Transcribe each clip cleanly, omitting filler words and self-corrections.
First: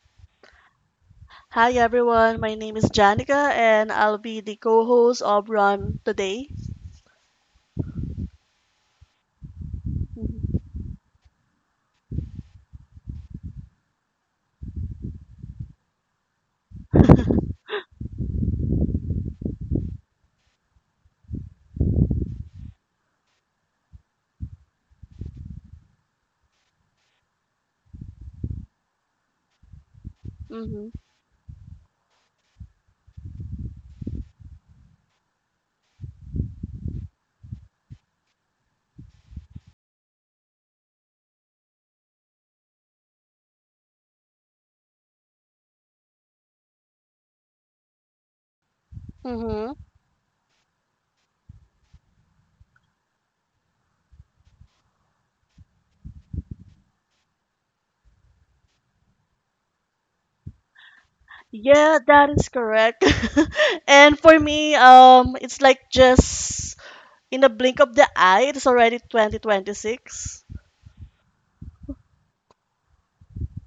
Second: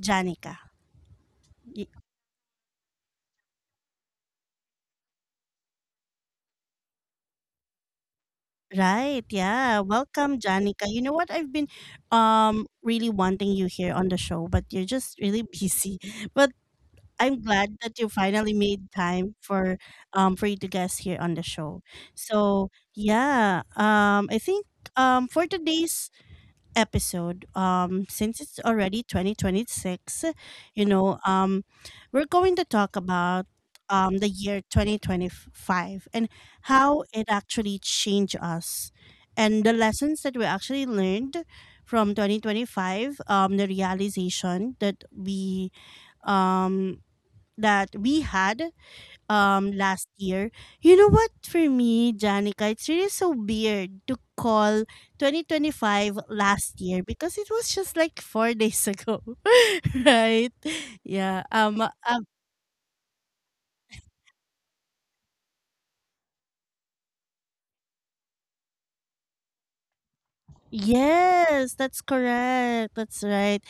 Janica. Hi Y- everyone, my name is Janica and I'll be the co-host of Run today. Right. Yeah. Welcome, Janica. You know what? I've been really wanting you here on the show, but you're just really busy. But I'm glad that you finally made time for you to guest here on the show. So yeah, I think for today's episode, since it's already 2026, you Mm-hmm. know, um, we're going to talk about the year 2025 and how it actually changed us and the lessons that we actually learned from 2025, the realization that um, we had Mm-hmm. last year. You know what, for me, Janica, it's really so weird to call 2025 last year because it was just like 4 days ago. Right? Yeah. Yeah, that is correct. And for me, it's like just in the blink of the eye, it's already 2026. Yes, that's correct. That's right.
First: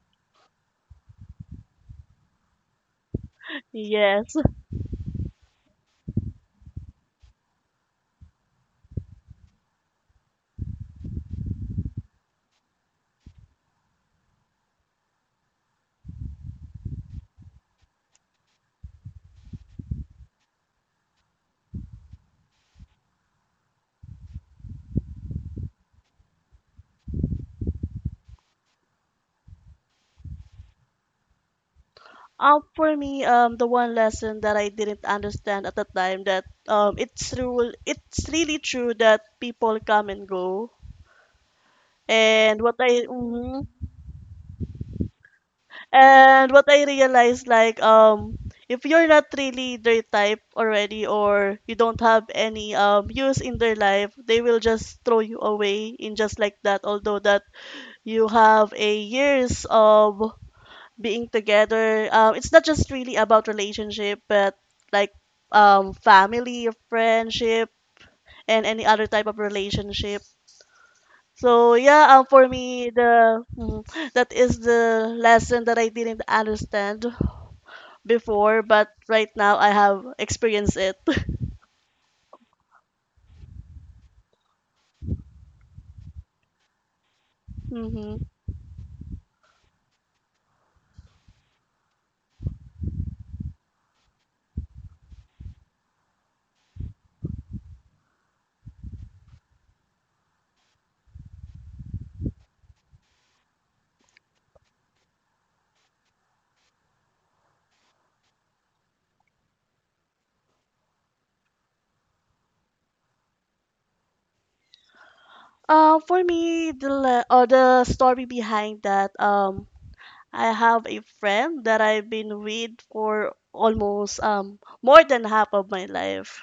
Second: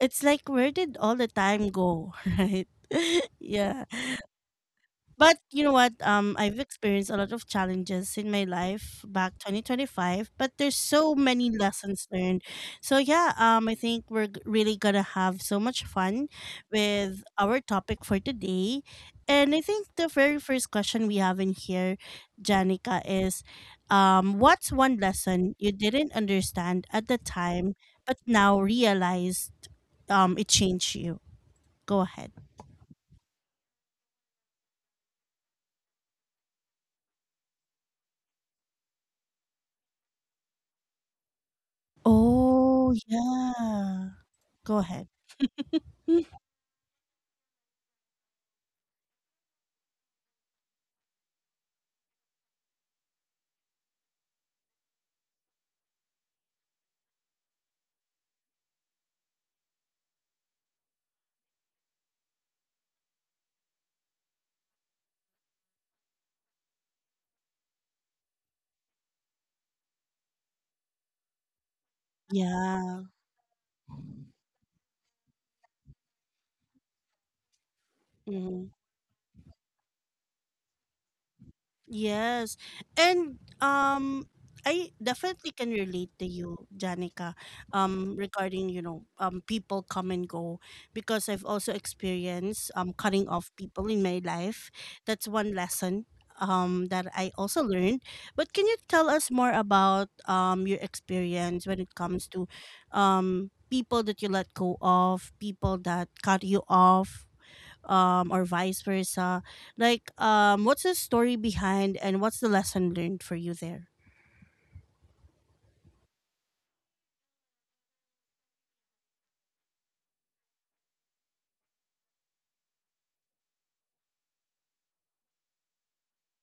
It's like, where did all the time go, right? Yeah. Yes. But you know what? I've experienced a lot of challenges in my life back 2025, but there's so many lessons learned. So yeah, I think we're really gonna have so much fun with our topic for today. And I think the very first question we have in here, Janica, is what's one lesson you didn't understand at the time, but now realized it changed you? Go ahead. For me, the one lesson that I didn't understand at the time that it's true, it's really true that people come and go. And what Oh, I, mhm. yeah. Go ahead. And what I realized, if you're not really their type already or you don't have any use in their life, they will just throw you away in just like that. Although that you have a years of being together, it's not just really about relationship, but like family, friendship, and any other type of relationship. So yeah, for me Yeah. the mm, that is the lesson that I didn't understand before, Hmm. but right now I have experienced it. Yes. And I definitely can relate to you, Janica, Mm-hmm. regarding people come and go, because I've also experienced cutting off people in my life. That's one lesson that I also learned. But can you tell us more about your experience when it comes to people that you let go of, people that cut you off? Or vice versa, like what's the story behind and what's the lesson learned for you there? For me, or the story behind that, I have a friend that I've been with for almost more than half of my life.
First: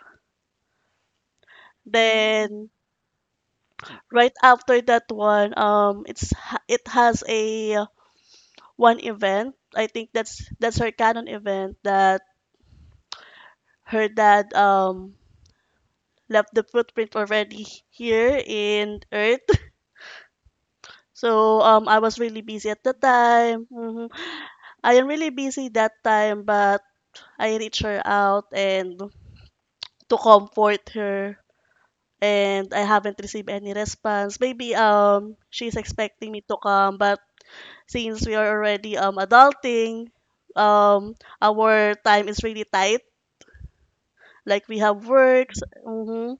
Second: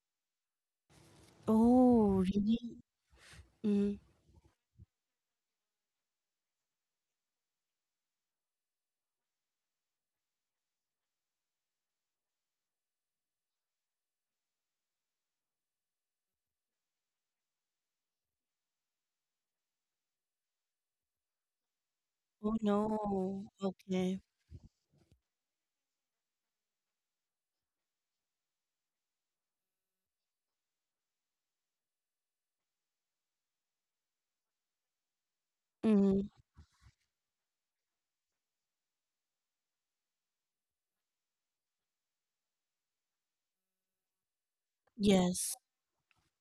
Oh, Then really? Mm. right after that one, it has a one event. I think that's her canon event that her dad left the footprint already here in Earth. So I was really Oh busy no. at the time. Okay. I am really busy that time, but I reached her out and to comfort her, and I haven't received any response. Maybe she's Mm. expecting me to come, but since we are already adulting, um our time is really tight. Like we have Yes. works.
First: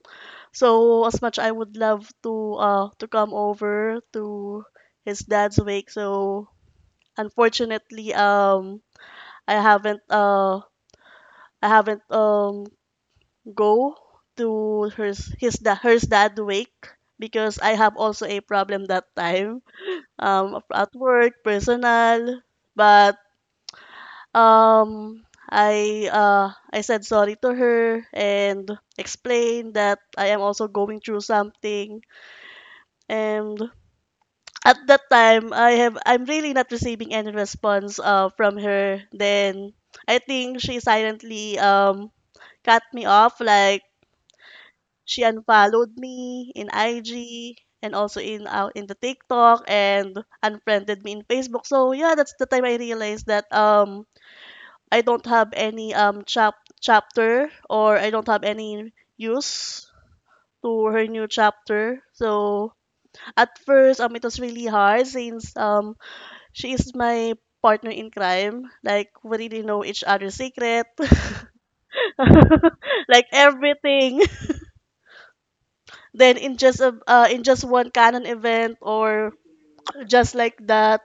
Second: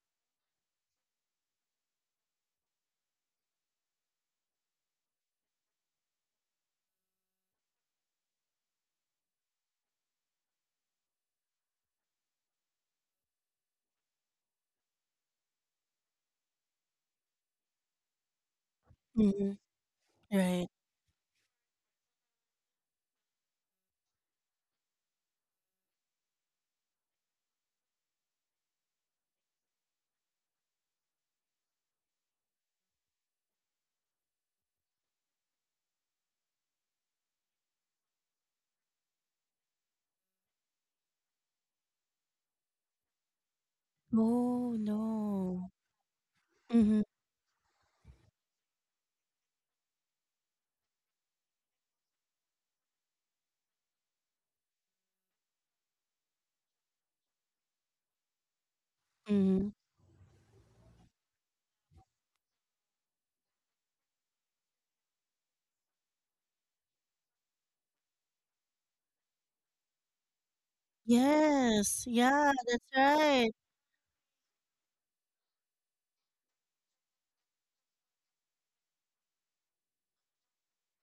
So as much I would love to come over to his dad's wake, so unfortunately I haven't uh I haven't go to her dad wake because I have also a problem that Mm. time Right. at work personal. But I said sorry to her and explained that I am also going through something, and at that time I'm really not receiving any response from her. Then I think she silently cut me off. Like Oh she no. unfollowed me in Mm-hmm. IG and also in out in the TikTok and unfriended me in Facebook. So yeah, that's the time I realized that I don't have any chapter or I don't have any Mm-hmm. use to her new chapter. So at first it was really hard since she is my partner in crime. Like we really know each other's secret. Yes. Yeah, that's Like right. everything. Then in just one canon event or just like that,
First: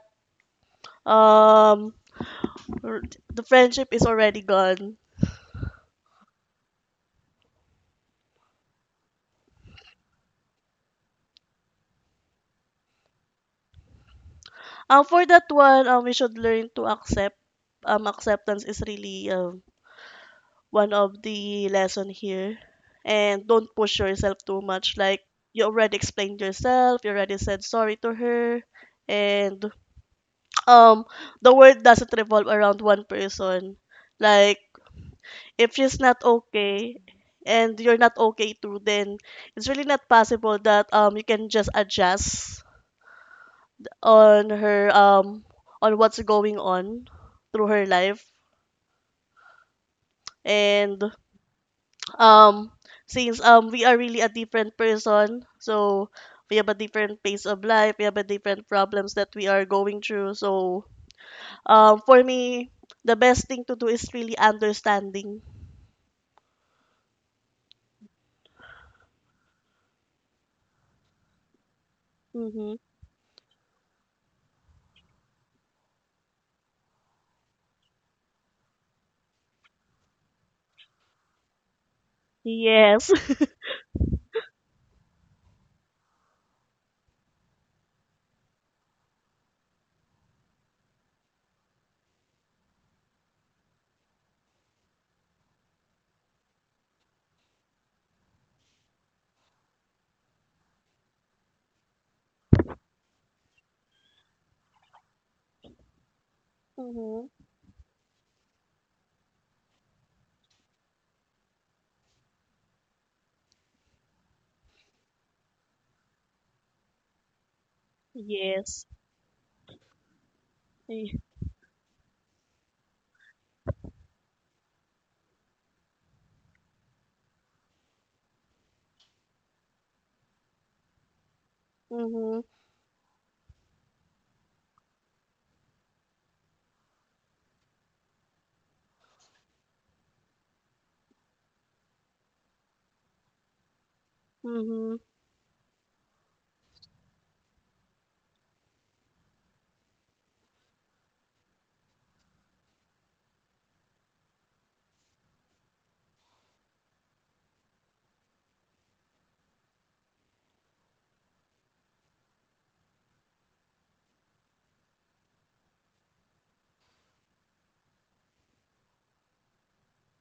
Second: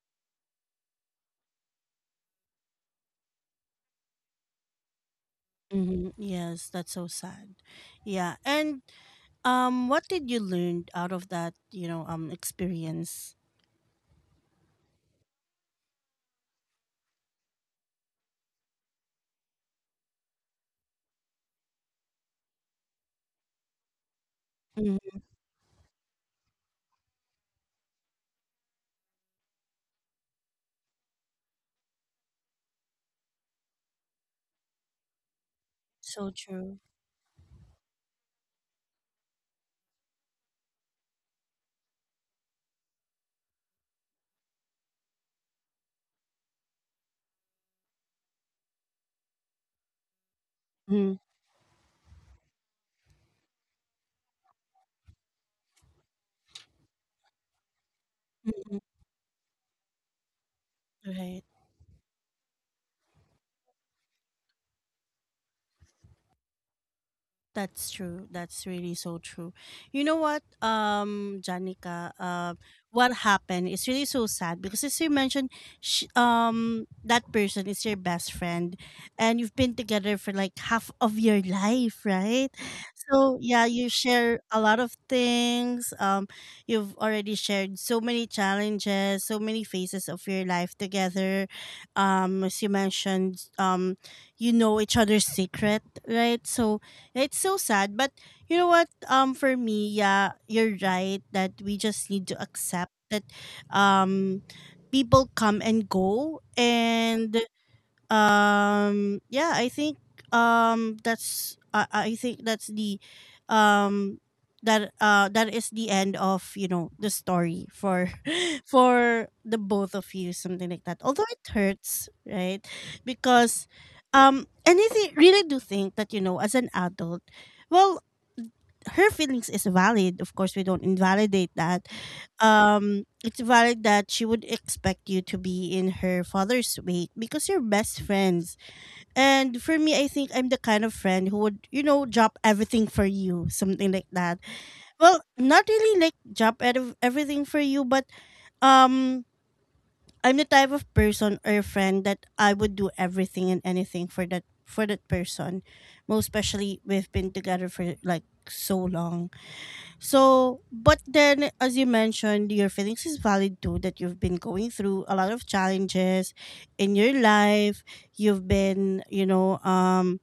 um r- the friendship is already gone. Mm-hmm. Yes, that's so sad. Yeah, and what did you learn out of that experience? For that one, we should learn to accept. Acceptance is really one of the lesson here, and don't push yourself too much. Mm-hmm. Like you already explained yourself, you already said sorry to her, and um the world doesn't revolve around one person. Like if she's not So true. okay and you're not okay too, then it's really not possible that you can just adjust on her on what's going on through her life. And Mm-hmm. um since we are really a different person, so we have a different pace of life, we have a different Mm-hmm. problems that we are going through. So Right. For me the best thing to do is really understanding. That's true. That's really so true. You know what, Janica, Mm-hmm. what happened is really so sad because, as you mentioned, sh that person is your best friend, and you've been together for like half of your life, right? Yes. So yeah, you share a lot of things. You've already shared so many challenges, so many phases of your life together. As you mentioned, you know each other's secret, right? So yeah, it's so sad, but you know what? For me, yeah, you're right that we just need to accept that, um, people come and go, Mm-hmm. and yeah, I think I think that's the um that is the end of the story for Yes. for the both of you, something like that, although it hurts, right? Because really do think that, as an adult, well, her feelings is valid, of course, we don't invalidate that. Mhm. It's valid that she would expect you to be in her father's weight because you're best friends. And for me, I think I'm the kind of friend who would, drop everything for you, something like that. Mhm. Well, not really like drop out of everything for you, but um, I'm the type of person or friend that I would do everything and anything for that person. Most especially we've been together for like so long. So, but then, as you mentioned, your feelings is valid too, that you've been going through a lot of challenges in your life. You've been, you know, um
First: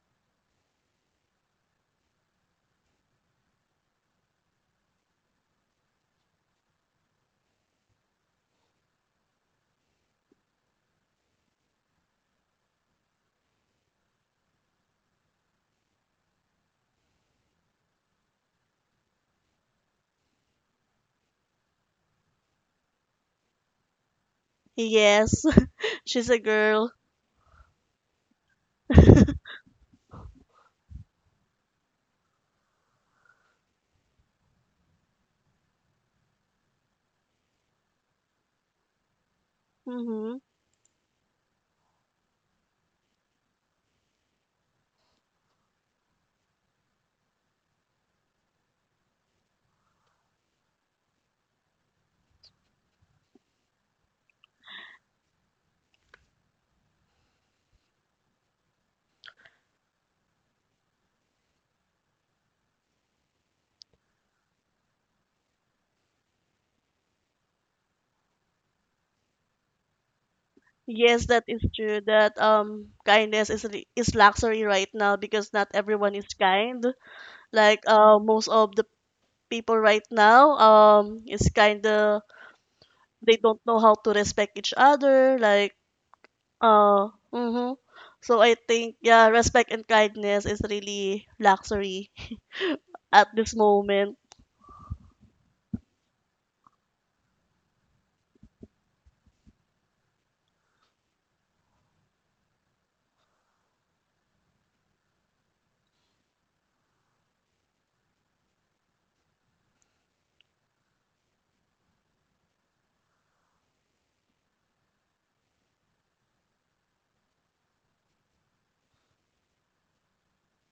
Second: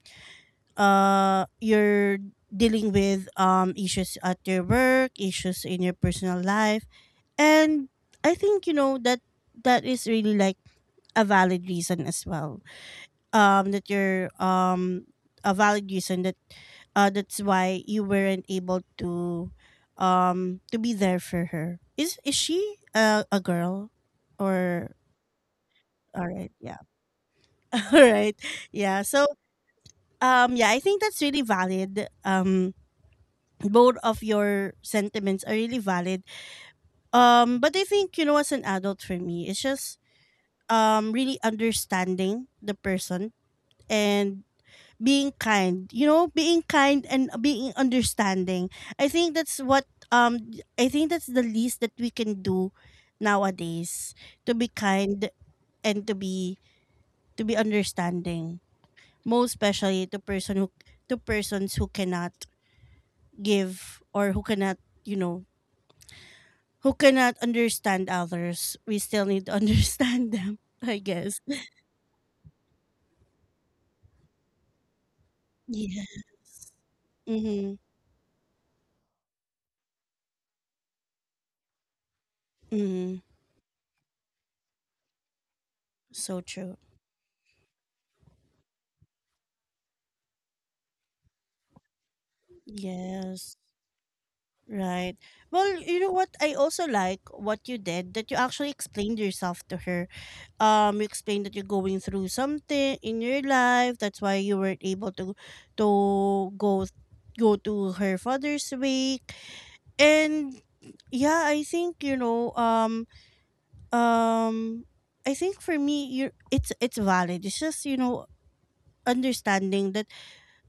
you're dealing with issues at your work, issues in your personal life, and I think that that is really like a valid reason as well, that you're a valid reason that that's why you weren't able to be there for her. Is she a girl or... Yes, All she's a right, yeah. girl. All right. Yeah. So yeah, I think that's really valid. Both of your sentiments are really valid. But I think, as an adult, for me, it's just Mm-hmm. Really understanding the person, and being kind. You know, being kind and being understanding. I think that's what— um I think that's the least that we can do nowadays, to be kind, and to be understanding. Most especially to persons who cannot give, or who cannot, you know who cannot understand others, we still need to understand them, I Yes, guess. that is true. That kindness is is luxury right now because not Yeah. everyone is kind. Mhm. Like most of the people right now is kind of Mhm. they don't know how to respect each other. Like So true. Mm-hmm. So I think yeah, respect and kindness is really luxury at this Yes. moment. Right. Well, you know what? I also like what you did, that you actually explained yourself to her. You explained that you're going through something in your life. That's why you weren't able to to go go to her father's wake. And yeah, I think, you know. Um, I think for me, you it's valid. It's just, understanding that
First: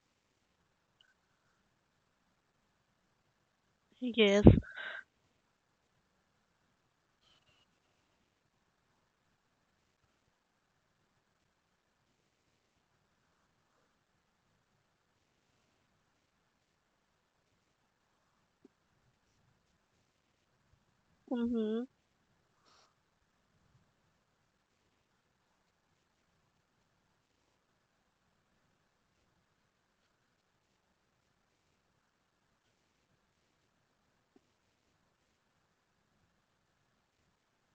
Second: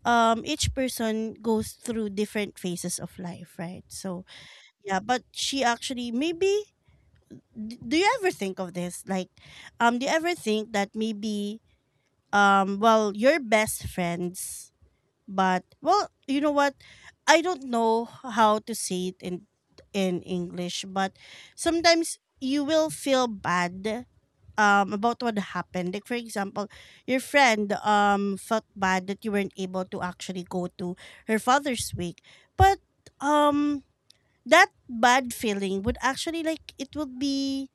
each person goes through different phases of life, right? So Yes. yeah, but she actually maybe— do you ever think of this? Like, do you ever think that maybe well, you're best friends, but well, you know what, I don't know how to say it in English, but Mm-hmm. sometimes you will feel bad about what happened, like for example, your friend felt bad that you weren't able to actually go to her father's wake, but um that bad feeling would actually, like,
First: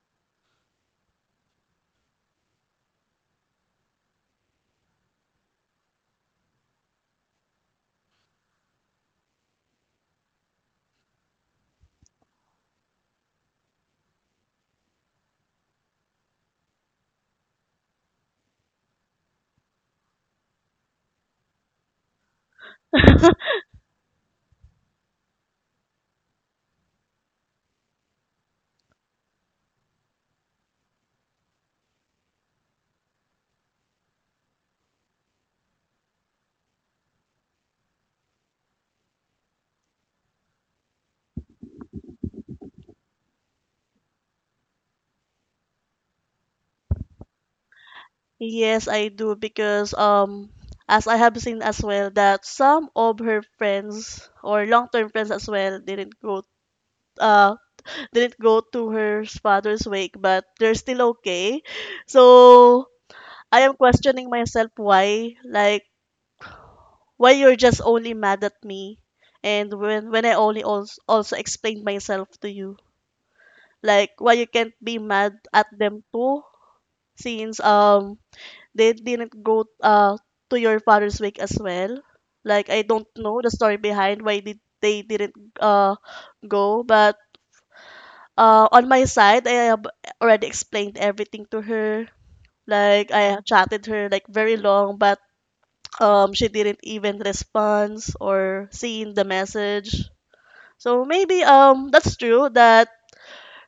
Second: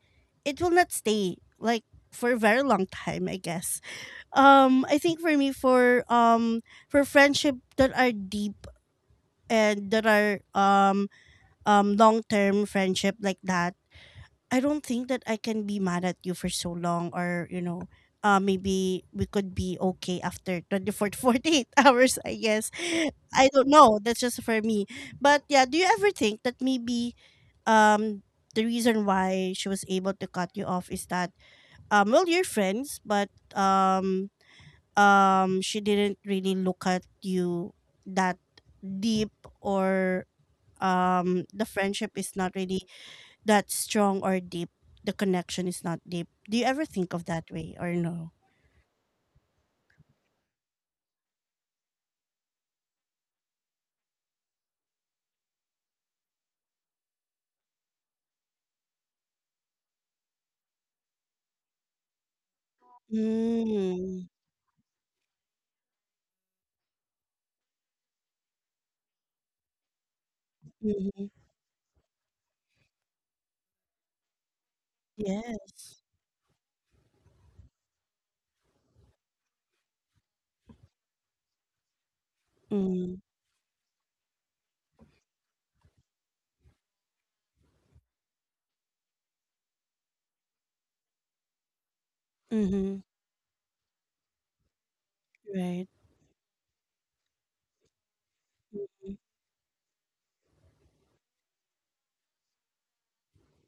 it will not stay, like, for a very long time, I guess. I think for me, for friendship that are deep, and that are long term friendship like that, I don't think that I can be mad at you for so long, or, maybe we could be okay after 24 to 48 hours, I guess. I don't know. That's just for me. But yeah, do you ever think that maybe um, the reason why she was able to cut you off is that, well, you're friends, but um, she didn't really look at you that deep, or the friendship is not really that strong or deep, the connection is not deep? Do you ever think of that way, or no? Yes, I do because as I have seen as well that some of her friends or long-term friends as well uh didn't go to her father's wake but they're still okay. So I am questioning Mm. myself why. Like why you're just only mad at me and when I only Mm-hmm. also explained myself to you. Like why you can't be mad at them Yes. too since they didn't go to your father's wake as well. Like I don't Mm. know the story behind why did they didn't go, but on my side I have already explained everything to her. Mm-hmm. Like I chatted her like very long, but Right. She didn't even respond or seen Mm. the message. So maybe that's true that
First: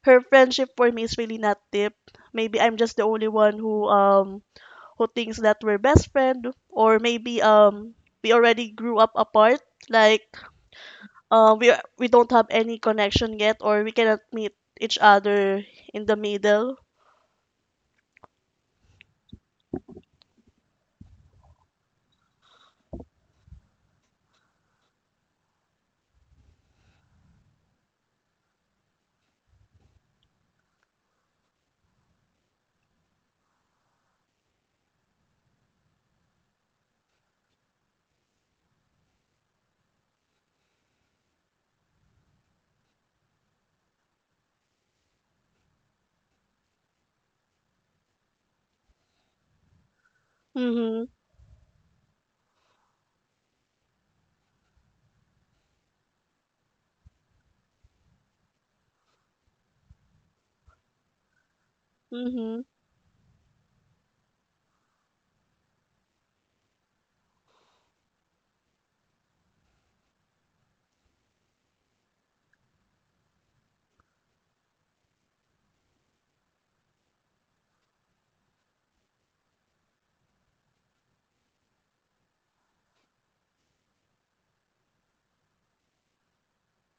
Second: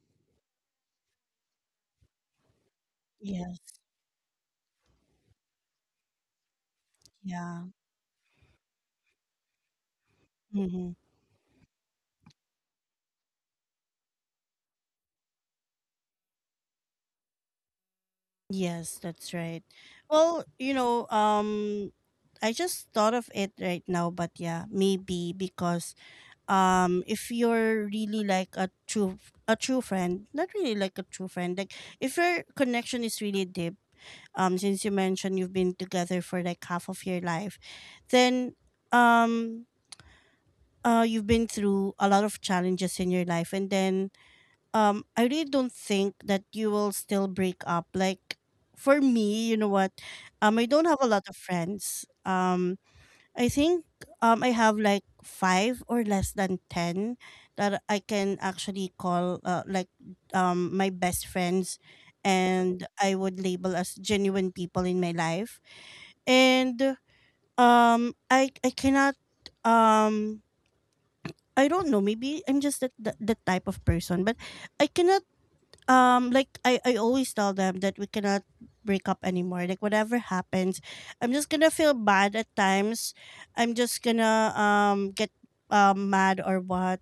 her friendship for me is really not deep. Maybe I'm just the only one Yes. Who thinks that we're best friend or maybe Yeah. We already grew up apart. Like Mm-hmm. uh, we we don't have any connection yet or we cannot meet each other in the middle. Yes, that's right. Well, I just thought of it right now, but yeah, maybe because, if you're really like a true— a true friend not really like a true friend, like, if your connection is really deep, since you mentioned you've been together for like half of your life, then um you've been through a lot of challenges in your life, and then I really don't think that you will still break up. Like, for me, you know what, I don't have a Mhm. lot of friends. I think I have like five or less than ten that I can actually call, like, my best friends, Mhm. and I would label as genuine people in my life. And I cannot, um I don't know, maybe I'm just the type of person, but I cannot, like, I always tell them that we cannot break up anymore. Like, whatever happens, I'm just gonna feel bad at times. I'm just gonna get mad or what.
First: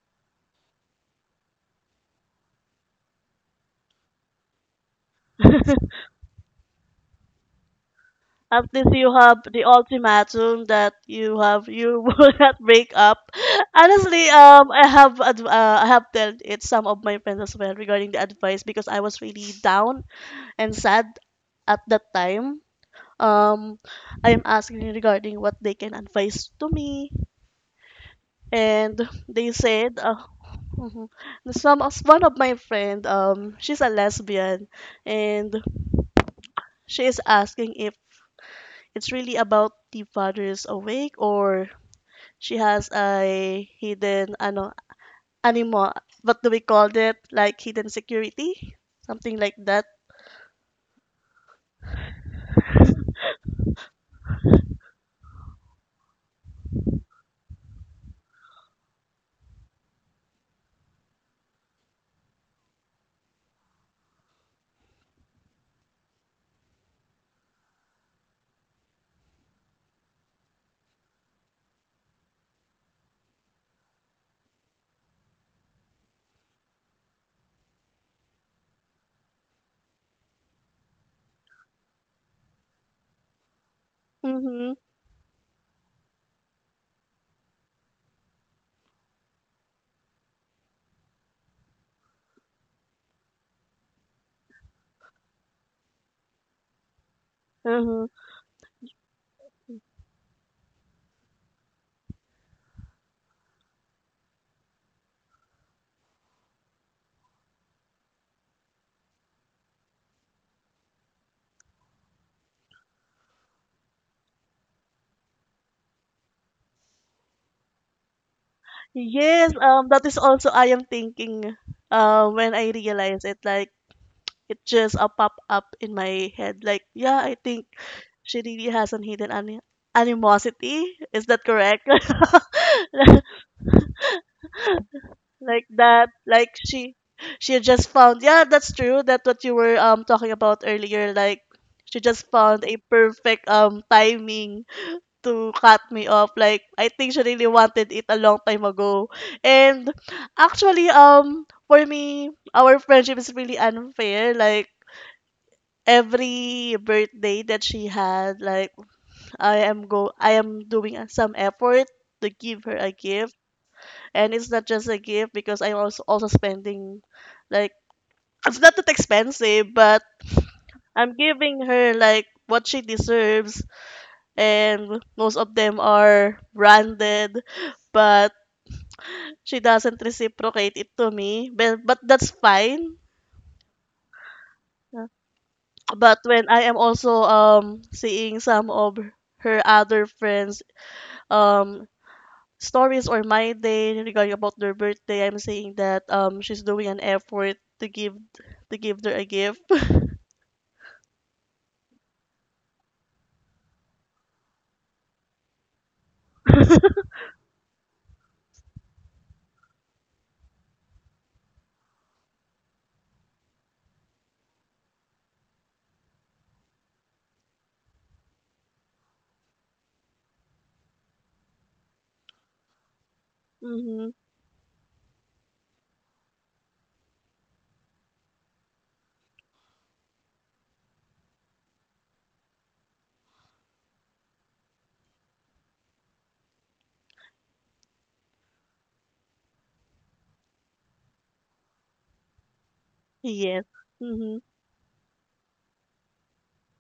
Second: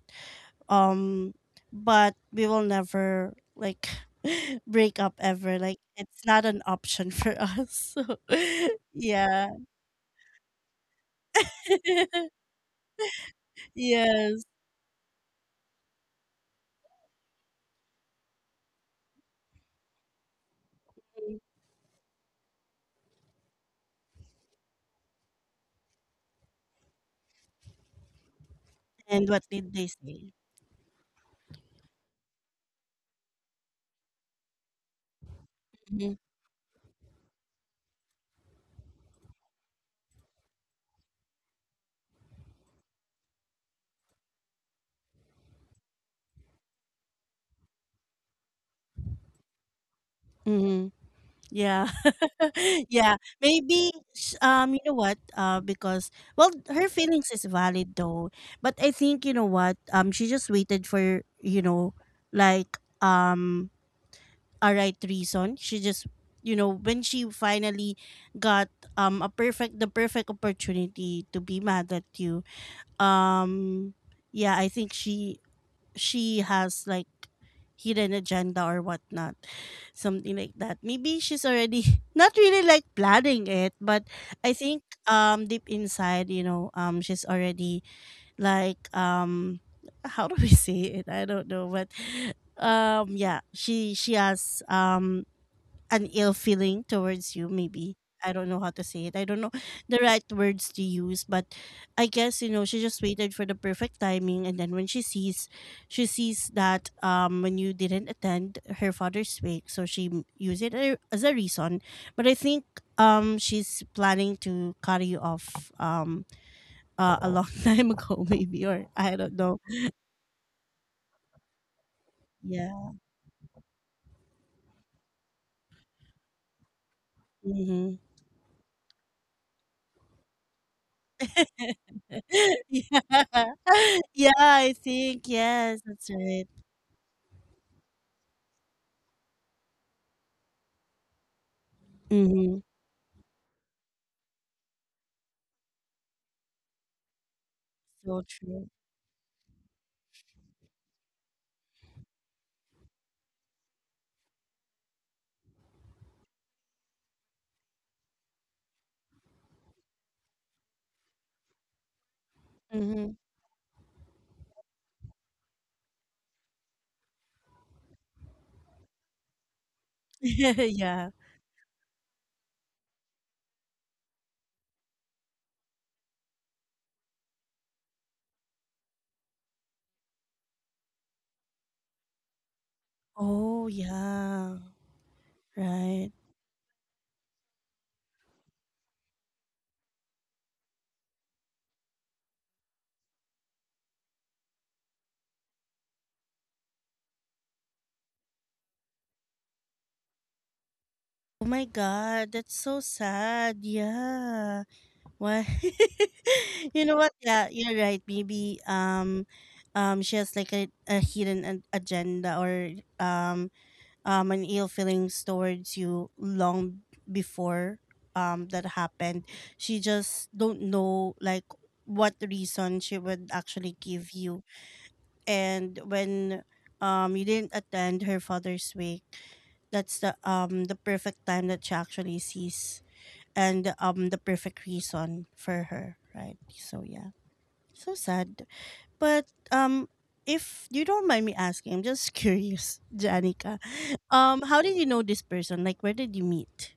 Um but we will never like break up ever. Like, it's not an option for us. So At least you have yeah. the ultimatum that you will not break up. Honestly, Yes. I have told it some of my friends as well regarding the advice because I was really down and sad at that time. Um, I am asking regarding what they can advise to me, and And what they did they said, say? mhm, one of my friend, she's a lesbian, and Mm-hmm. she is asking if it's really about the father is awake or she has a hidden ano animo. What do we call it? Like hidden security, something like that. Mm-hmm. Yeah. Yeah, maybe you know what, because, well, her feelings is valid though, but I think, you know what, she just waited for, like, a right reason. She just, when she finally got, a perfect the perfect opportunity to be mad at you. um yeah, I think she has like hidden agenda or whatnot, something like that. Maybe she's already not really like planning it, but I Mm-hmm. think deep inside, she's already like how do we say it? I don't know, but yeah, she has an ill feeling towards you maybe. Mm-hmm. I don't know how to say it. I don't know the right words to use, but I guess, you know, she just waited for the perfect timing, and then when she sees that when you didn't attend her father's wake, so she used it as a reason. But I think she's planning to cut you off, a long time ago maybe, or I don't Yes, know. That is also I am thinking. When I Yeah. realize it, like it just pop up in my head like yeah I think Hmm. she really has an hidden animosity. Is that correct? Yeah. Yeah, I think, Like yes, that. that's right. Like she just found, yeah that's true, that's what you were talking about earlier. Like she just found Mhm. a perfect timing to cut me off. Like I think she really wanted it a So long time true. ago. And actually, for me our friendship is really unfair. Like every birthday that she had, like I am doing some effort to give her a Mhm. gift, and it's not just a gift because I'm also spending like it's not that expensive, but Yeah. I'm giving her like what she deserves, and most of them are branded. But she doesn't reciprocate it to me, but that's fine. Oh, yeah. Uh, Right. but when I am also seeing some of her other friends um stories or my day regarding about their birthday, I'm saying that she's doing an effort to give her a gift. Oh my God, that's so sad. Yeah. Why? You know what? Yeah, you're right. Maybe she has like a hidden an agenda, or an ill feelings towards you long before that happened. She just don't know like what reason she would actually Mm-hmm. give you. And when you didn't attend her father's wake, that's the perfect time that she actually sees, and the perfect reason for her, right? So yeah, so sad. But um if you don't mind me asking, I'm just curious, Janica, Yes. Mm-hmm. How did you know this person? Like, where did you meet?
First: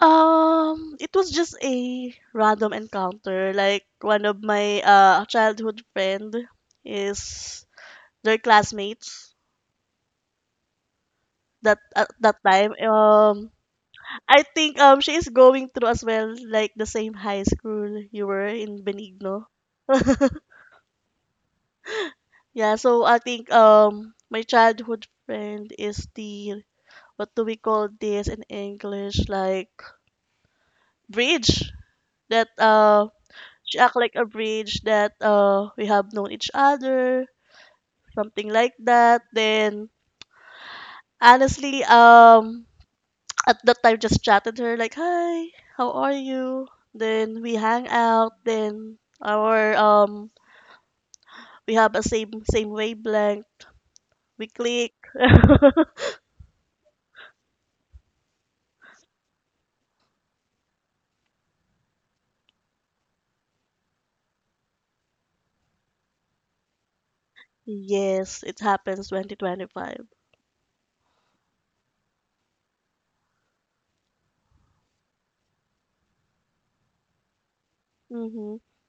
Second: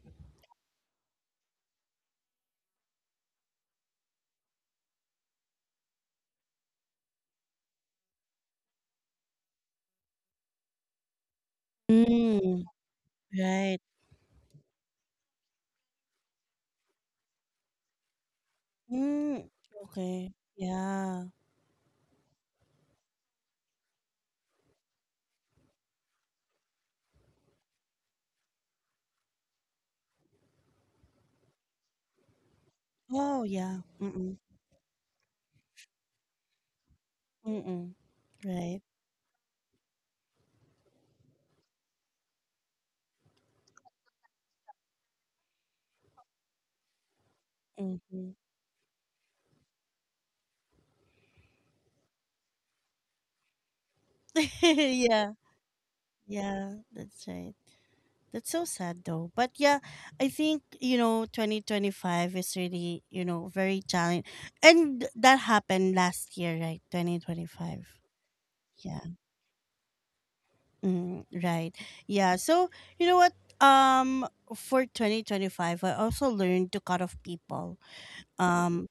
It was just a random encounter. Like one of my childhood friend is their classmates that at that Mm, time. Right. I think she is going through as well like the same high school you were in Mm, Benigno. okay. Yeah. Yeah, so I think my childhood friend is the, what do we call this in English? Like bridge that Oh, she yeah. act like a Mm-mm. bridge that we have known each other, Mm-mm. something like Right. that. Then honestly, at that time just chatted her like, "Hi, how are you?" Then we hang Mm-hmm. out, then our we have a same wavelength, we click. Yeah, that's right. That's so sad though. But yeah, I think, you know, 2025 is really, you know, very challenging. And that happened last year, right? 2025. Yes, it Yeah. happens 2025. Mm, right. Yeah. So, you know what? Um for 2025, I also learned to cut off people. Mhm. Um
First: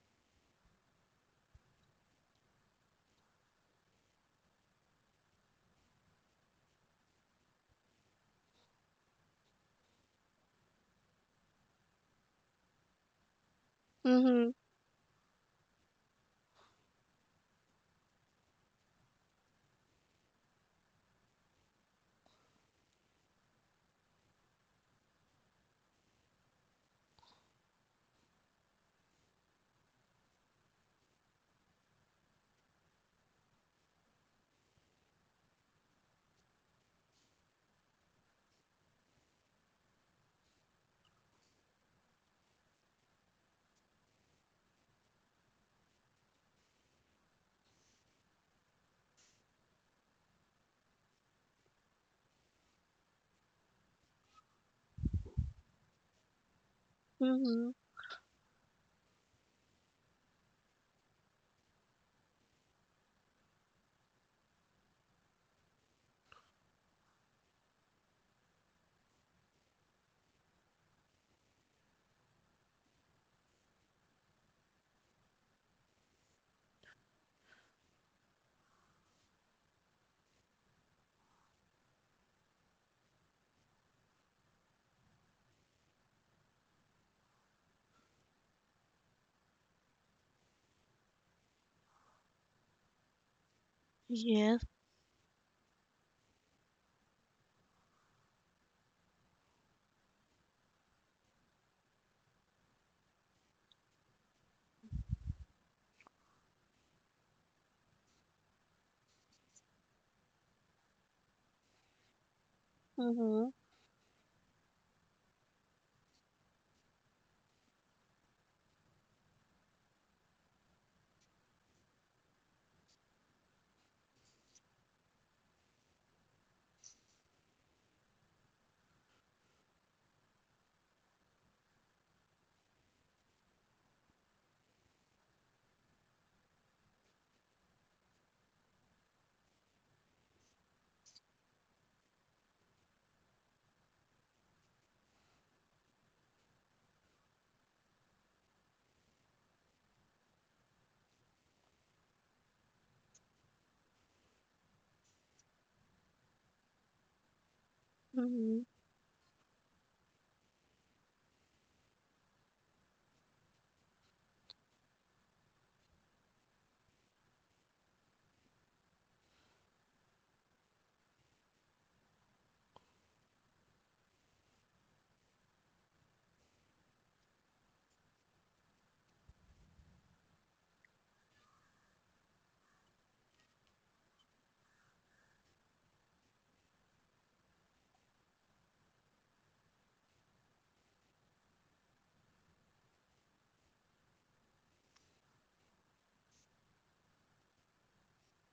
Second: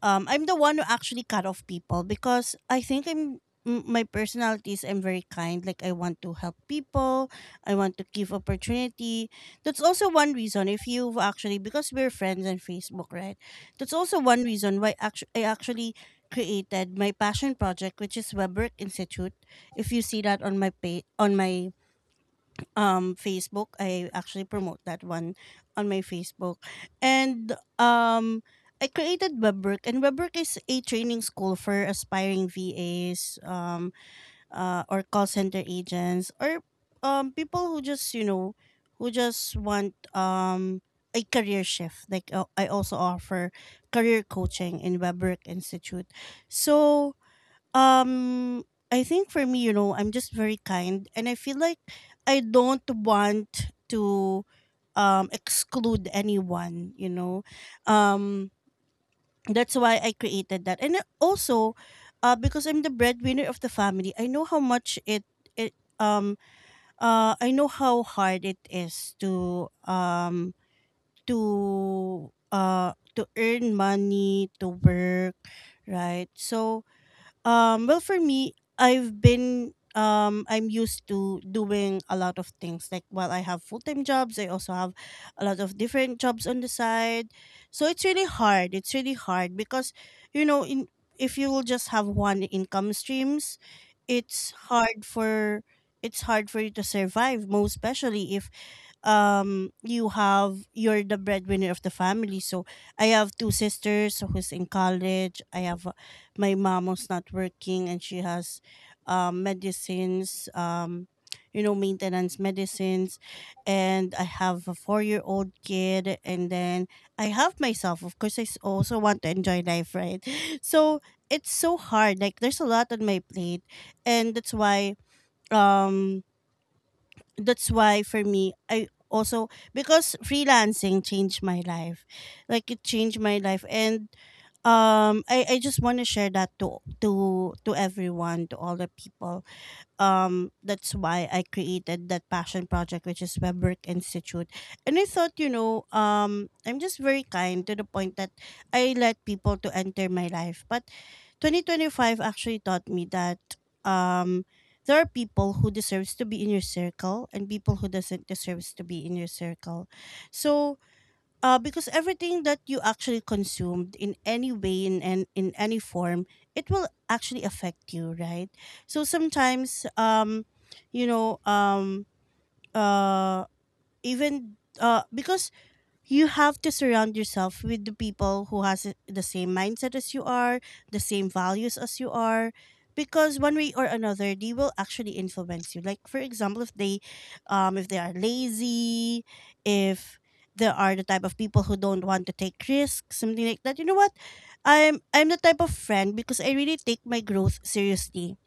I'm the one who actually cut off people, because I think I'm my personality is I'm very kind. Like, I want to help people. I want to give opportunity. That's also one reason, if you've actually, because we're friends on Facebook, right? That's also one Mhm. reason why I actually created my passion project, which is WebWork Institute. If you see that on my page, on my Facebook. I actually promote that one on my Facebook. And um I created WebWork, and WebWork is a training school for aspiring VAs, or call center agents, or people who just, you know, who just want a career shift. Like, I also offer career coaching in WebWork Institute. So um, I think for me, you know, I'm just very kind, and I feel like I don't want to exclude anyone. You know, Mhm. um, that's why I created that. And also, because I'm the breadwinner of the family, I know how much it it um I know how hard it is to to earn money, to work, right? So well, for me, I've been I'm used to doing a lot of things. Like, while I have full time jobs, I also have a lot of different jobs on the side. So it's really hard. It's really hard because, you know, in if you will just have one income streams, it's Yes. hard for it's hard for you to survive. Most especially if you have you're the breadwinner of the family. So I have two sisters who's in college. I have my mom who's not working, and she has medicines, you know, maintenance medicines. Mhm. And I have a 4 year old kid, and then I have myself, of course. I also want to enjoy life, right? So it's so hard. Like, there's a lot on my plate, and that's why, um that's why for me I also, because freelancing changed my life. Like, it changed my life. And I just want to share that to to everyone, to all the people, that's why I created that passion project, which is Webwork Institute. And I thought, you know, I'm just very kind to the point that I let people to enter my life. But 2025 actually taught me that um there are people who deserves to be in your circle, and people who doesn't Mhm. deserves to be in your circle. So because everything that you actually consumed in any way, in any form, it will actually affect you, right? So sometimes, you know, uh, even because you have to surround yourself with the people who has the same mindset as you are, the same values as you are, because one way or another they will actually influence you. Like, for example, if they are lazy, if there are the type of people who don't want to take risks, something like that. You know what? I'm the type of friend because I really take my growth seriously.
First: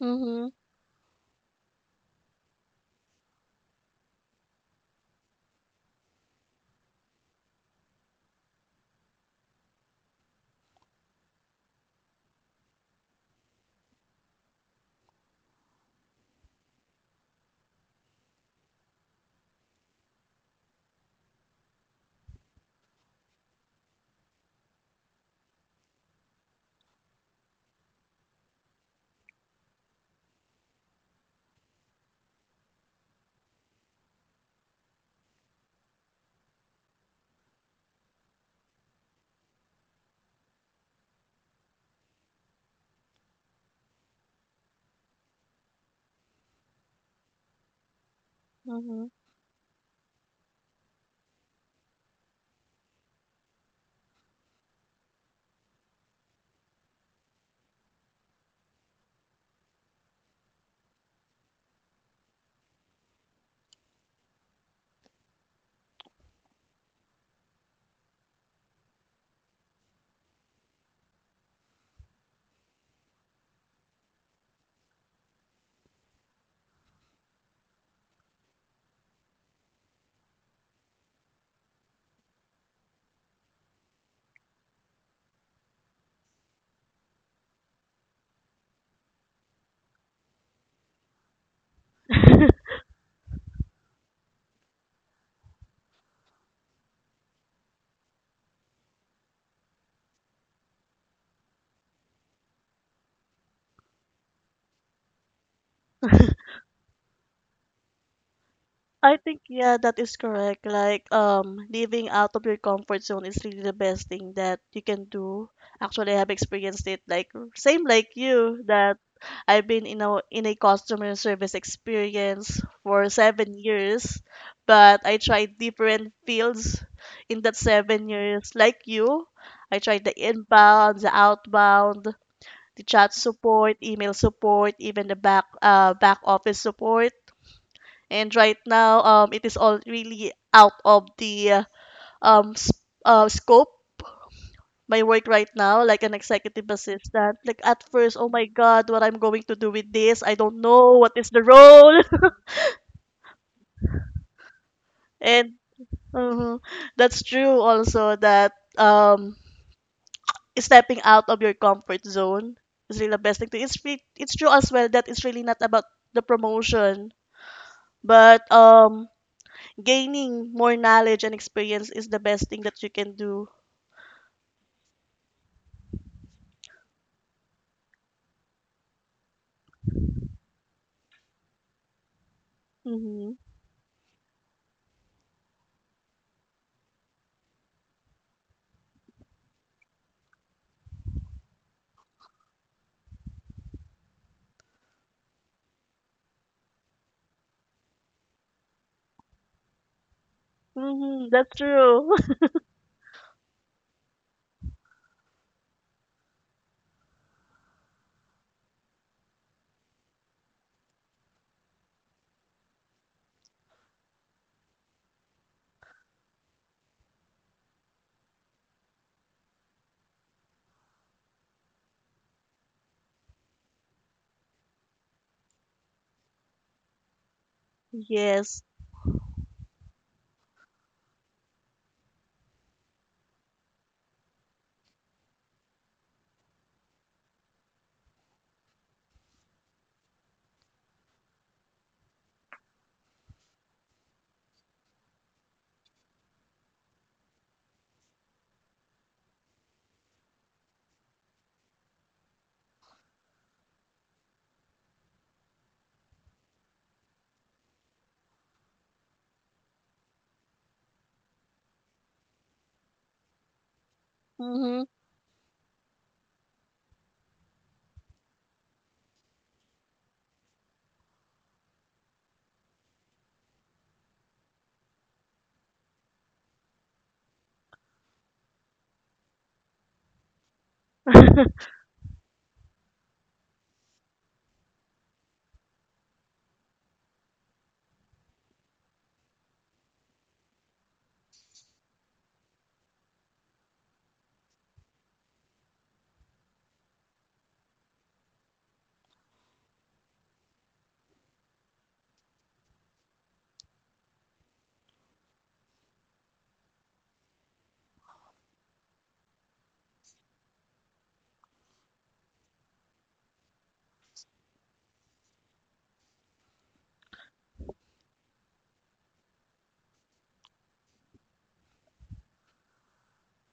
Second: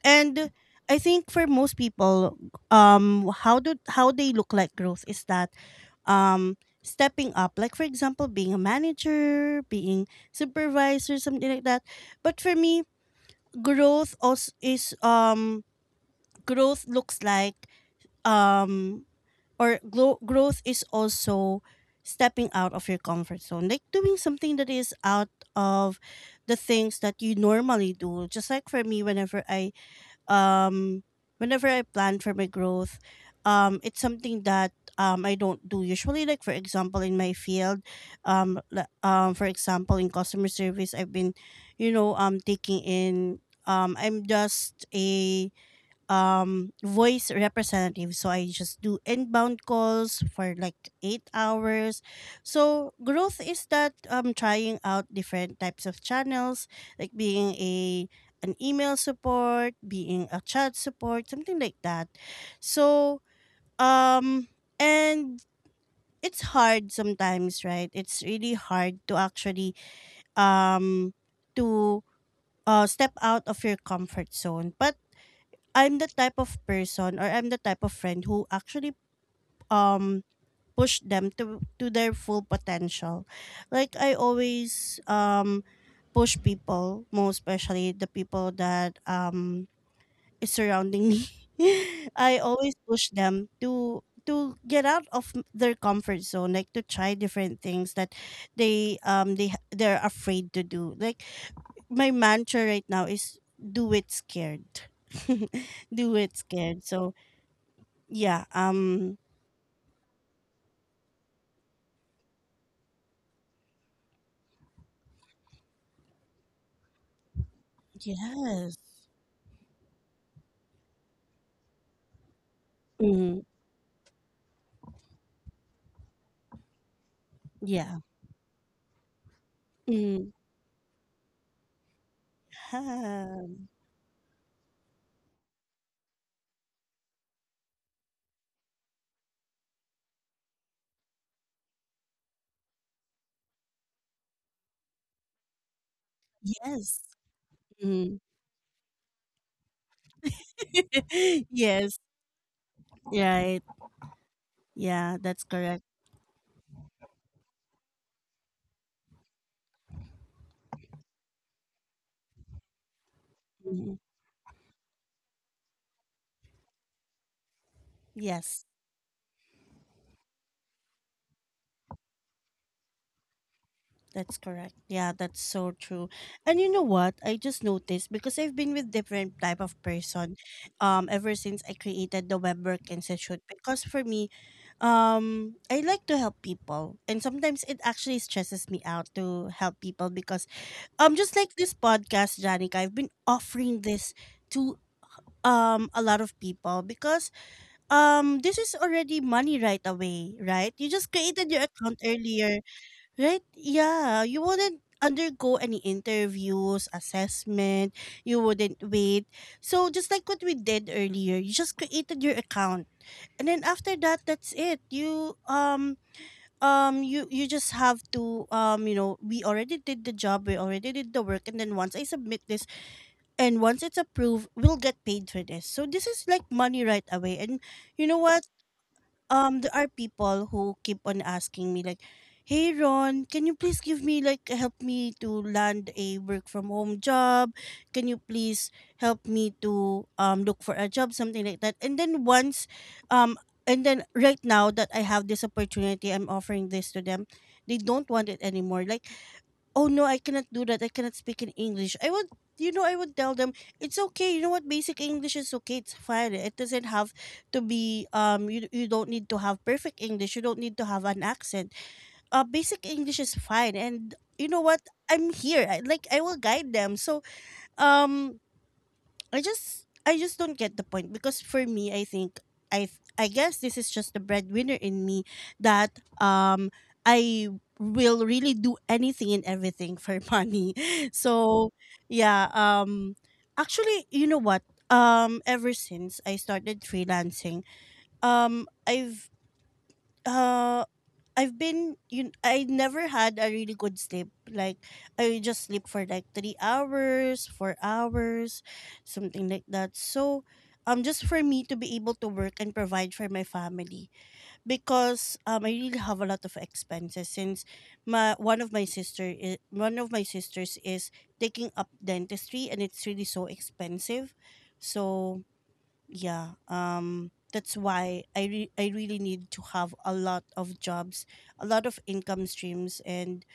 Mhm. And I think for most people, how do how they look like growth is that stepping up, like for example being a manager, being supervisor, something like that. But for me, growth also is growth looks like um or glo- growth is also stepping out of your comfort zone, like doing something that is out of the things that you normally do. Just like for me, um whenever I plan for my growth, it's something that I don't do usually. Like, for example, in my field, for example, in customer service, I've been, you know, taking in I'm just a voice representative, so I just do Mhm. inbound calls for like 8 hours. So growth is that, trying out different types of channels, like being a an email support, being a chat support, something like that. So um and it's hard sometimes, right? It's really hard to actually um to step out of your comfort zone. But I'm the type of person, or I'm the type of friend, who actually um push them to their full potential. Like, I always push people, most especially the people that is surrounding me. I always push them to get out of their comfort zone, like to try different things that they they're afraid to do. Like, my mantra right now is do it scared. Do it scared. So yeah, I think yeah, that is correct. Like living out of your comfort zone is really the best thing that you can do. Actually, I have experienced it like same like you Yes. that I've been in a customer service experience for Mhm, 7 years, but I tried different fields in that yeah. 7 years. Like you, I tried the Mm, inbound, the outbound, the chat huh. support, email support, even the back office support. And right now, it is all really out of the um s- scope my work right now, like an executive Yes. assistant. Like at first, Mhm. oh my God, what I'm going to do with this? I don't know what is the role. Yes, right. Yeah, that's And correct. uh, that's true also that um stepping out of your comfort zone is really the best thing to. Mhm. It's true as well that it's really not about the promotion, but Yes, gaining more knowledge and experience is the best thing that you can do. that's correct. Yeah, that's so true. And you know what? I just noticed, because I've been with different type of person ever since I created the Web Work Mhm. Institute. Because for me, I like to help people, and sometimes it actually stresses me out to help people, because just like this podcast, Janica, I've been offering this to a lot of people, because this is already money right away, right? You just Hmm. created That's your account true. earlier, right? Yeah. You wouldn't undergo any interviews, assessment, you wouldn't wait. So just like what we did earlier, you just created your account, and then after that, that's it. You just have to, you know, we already did the job, we already did the work, and then once I submit this and once it's approved, we'll get paid for this. So this is like money right away. And you know what, Yes. There are people who keep on asking me, like, hey, Ron, can you please give me like help me to land a work from home job? Can you please help me to look for a job, something like that? And then um right now that I have this opportunity, I'm offering this to them, they don't want it anymore. Like, oh no, I cannot do that. I cannot speak in English. I would, you know, I would tell them it's okay. You know what? Basic English is okay. It's fine. It doesn't have to be You you don't need to have perfect English. You don't need to have an accent. Basic English is fine. And you know what? Mm-hmm. I'm here. Like, I will guide them. So um, I just don't get the point, because for me I think I I guess this is just the breadwinner in me that um I will really do anything and everything for money. So yeah, actually, you know what? Ever since I started freelancing, um I've uh I've been you I never had a really good sleep. Like, I just sleep for like 3 hours, 4 hours, something like that. So just for me to be able to work and provide for my family, because I really have a lot of expenses since my one of my sister is, one of my sisters is taking up dentistry, and it's really so expensive. So yeah, that's why I really need to have a lot of jobs, a lot of income streams. And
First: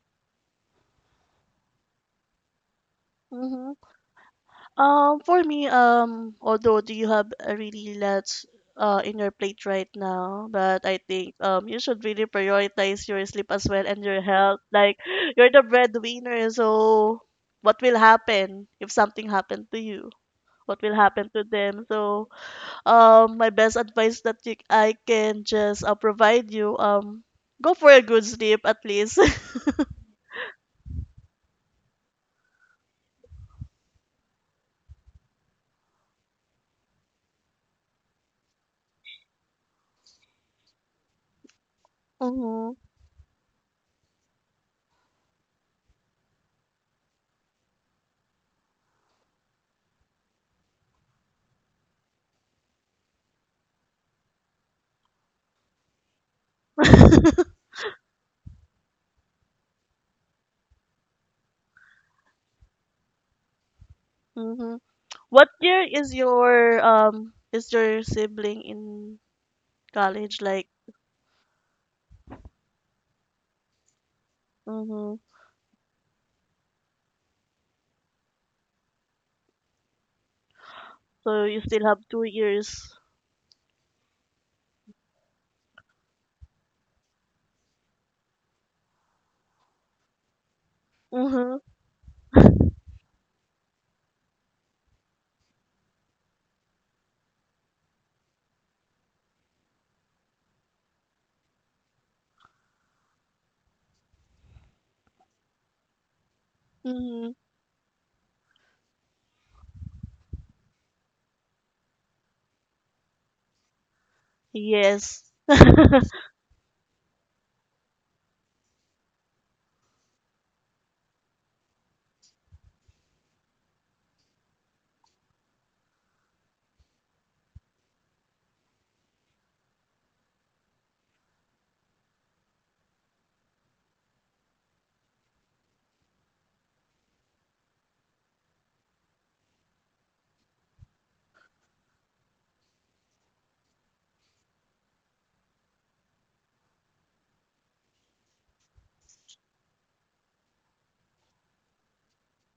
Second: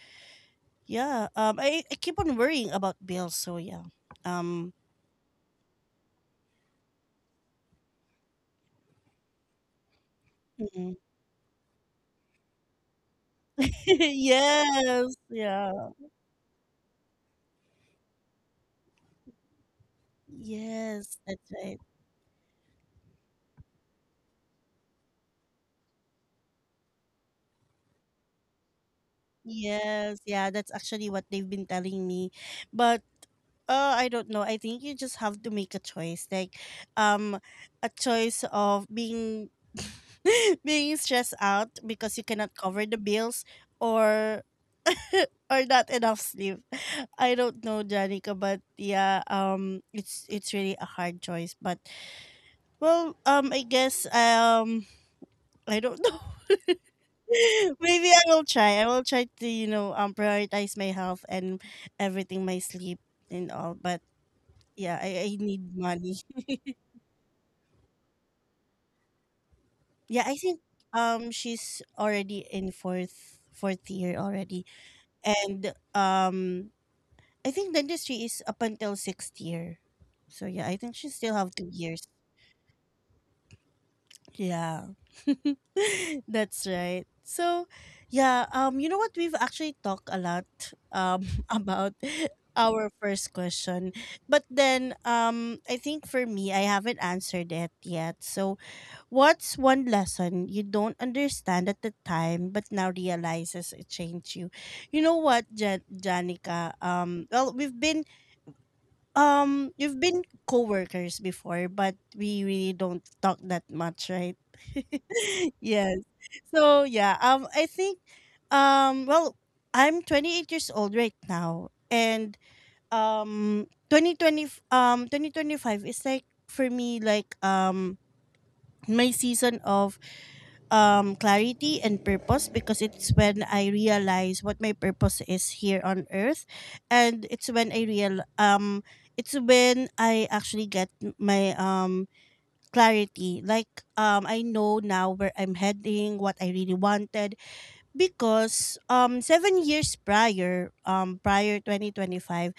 yeah, I keep on worrying about bills. So Mm-hmm. yeah, um For me, although do you have a really lot in your plate right now, but mm-mm. I think you should really prioritize your sleep as well and your health. Like Yes, you're the yeah. breadwinner, so what will happen if something happened to you? What will Yes, happen that's to right. them? So my best advice that you, I can just provide you, go for a good sleep at least. Yes, yeah, that's actually what they've been telling me. But I don't know. I think you just have to make a choice. Like, um a choice of being being stressed out because you cannot Mm-hmm. cover the bills, or or not enough sleep. I don't know, Janica, but yeah, it's really a hard choice. But well, I don't know. Maybe I will try. I will try to, prioritize my health and everything, my sleep and all. But Mm-hmm. yeah, I What need year money. Is your sibling in Yeah, I college think like? She's already in fourth year already. Mm-hmm. And I think dentistry is up until sixth year. So yeah, I think she still So have you two still years. have 2 years. Yeah. That's right. So, yeah, you know what, we've actually talked a lot um Mm-hmm. about our first question. But then I think for me, I haven't answered it yet. So, what's one lesson you don't understand at the time but now realizes it changed you? You know what, Janica, Mm-hmm. well, we've been you've been coworkers before, but we really don't talk that much, right? Yes. Yes. So yeah, I think, well, I'm 28 years old right now, and 2020, 2025 is like for me, like my season of clarity and purpose, because it's when I realize what my purpose is here on earth, and it's when I real it's when I actually get my clarity, like, I know now where I'm heading, what I really wanted. Because 7 years prior, prior 2025,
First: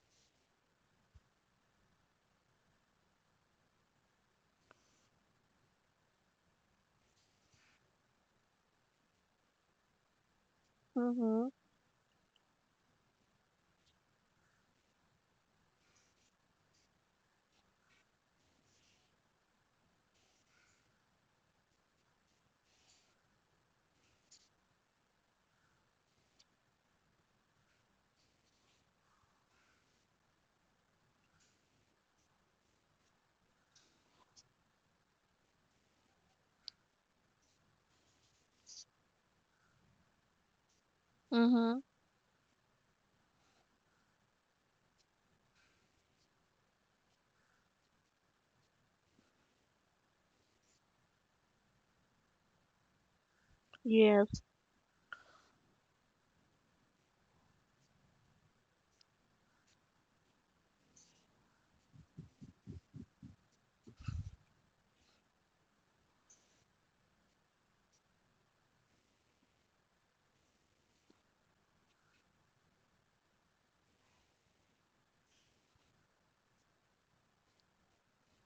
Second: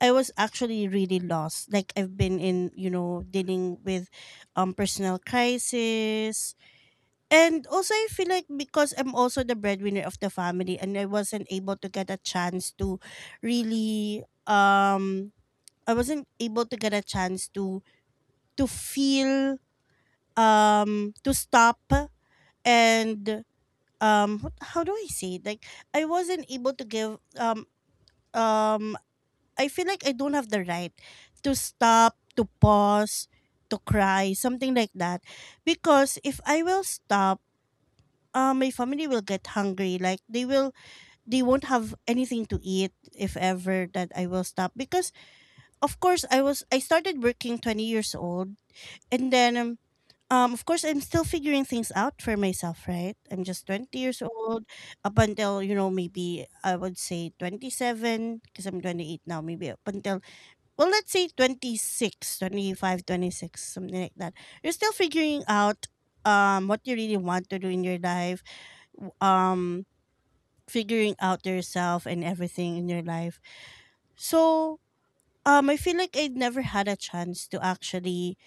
I was actually really lost. Like, I've been in you know dealing with personal crisis. And also, I feel like because I'm also the breadwinner of the family, and I wasn't Mm-hmm. able to get a chance to really, I wasn't able to get a chance to feel, to stop, and how do I say it? Like, I wasn't able to give, um, I feel like I don't have the right to stop, to pause, to cry, something like that, because if I will stop, my family will get hungry. Like, they won't Mm-hmm. have anything to eat if ever that I will stop. Because of course, I started working 20 years old, and then of course I'm still figuring things out for myself. Right, I'm just 20 years Yes. old, up until, you know, maybe I would say 27, because I'm 28 now. Maybe up until, well, let's say 26, 25, 26, something like that. You're still figuring out what you really want to do in your life, w- um figuring out yourself and everything in your life. So, I feel like I never had a chance to actually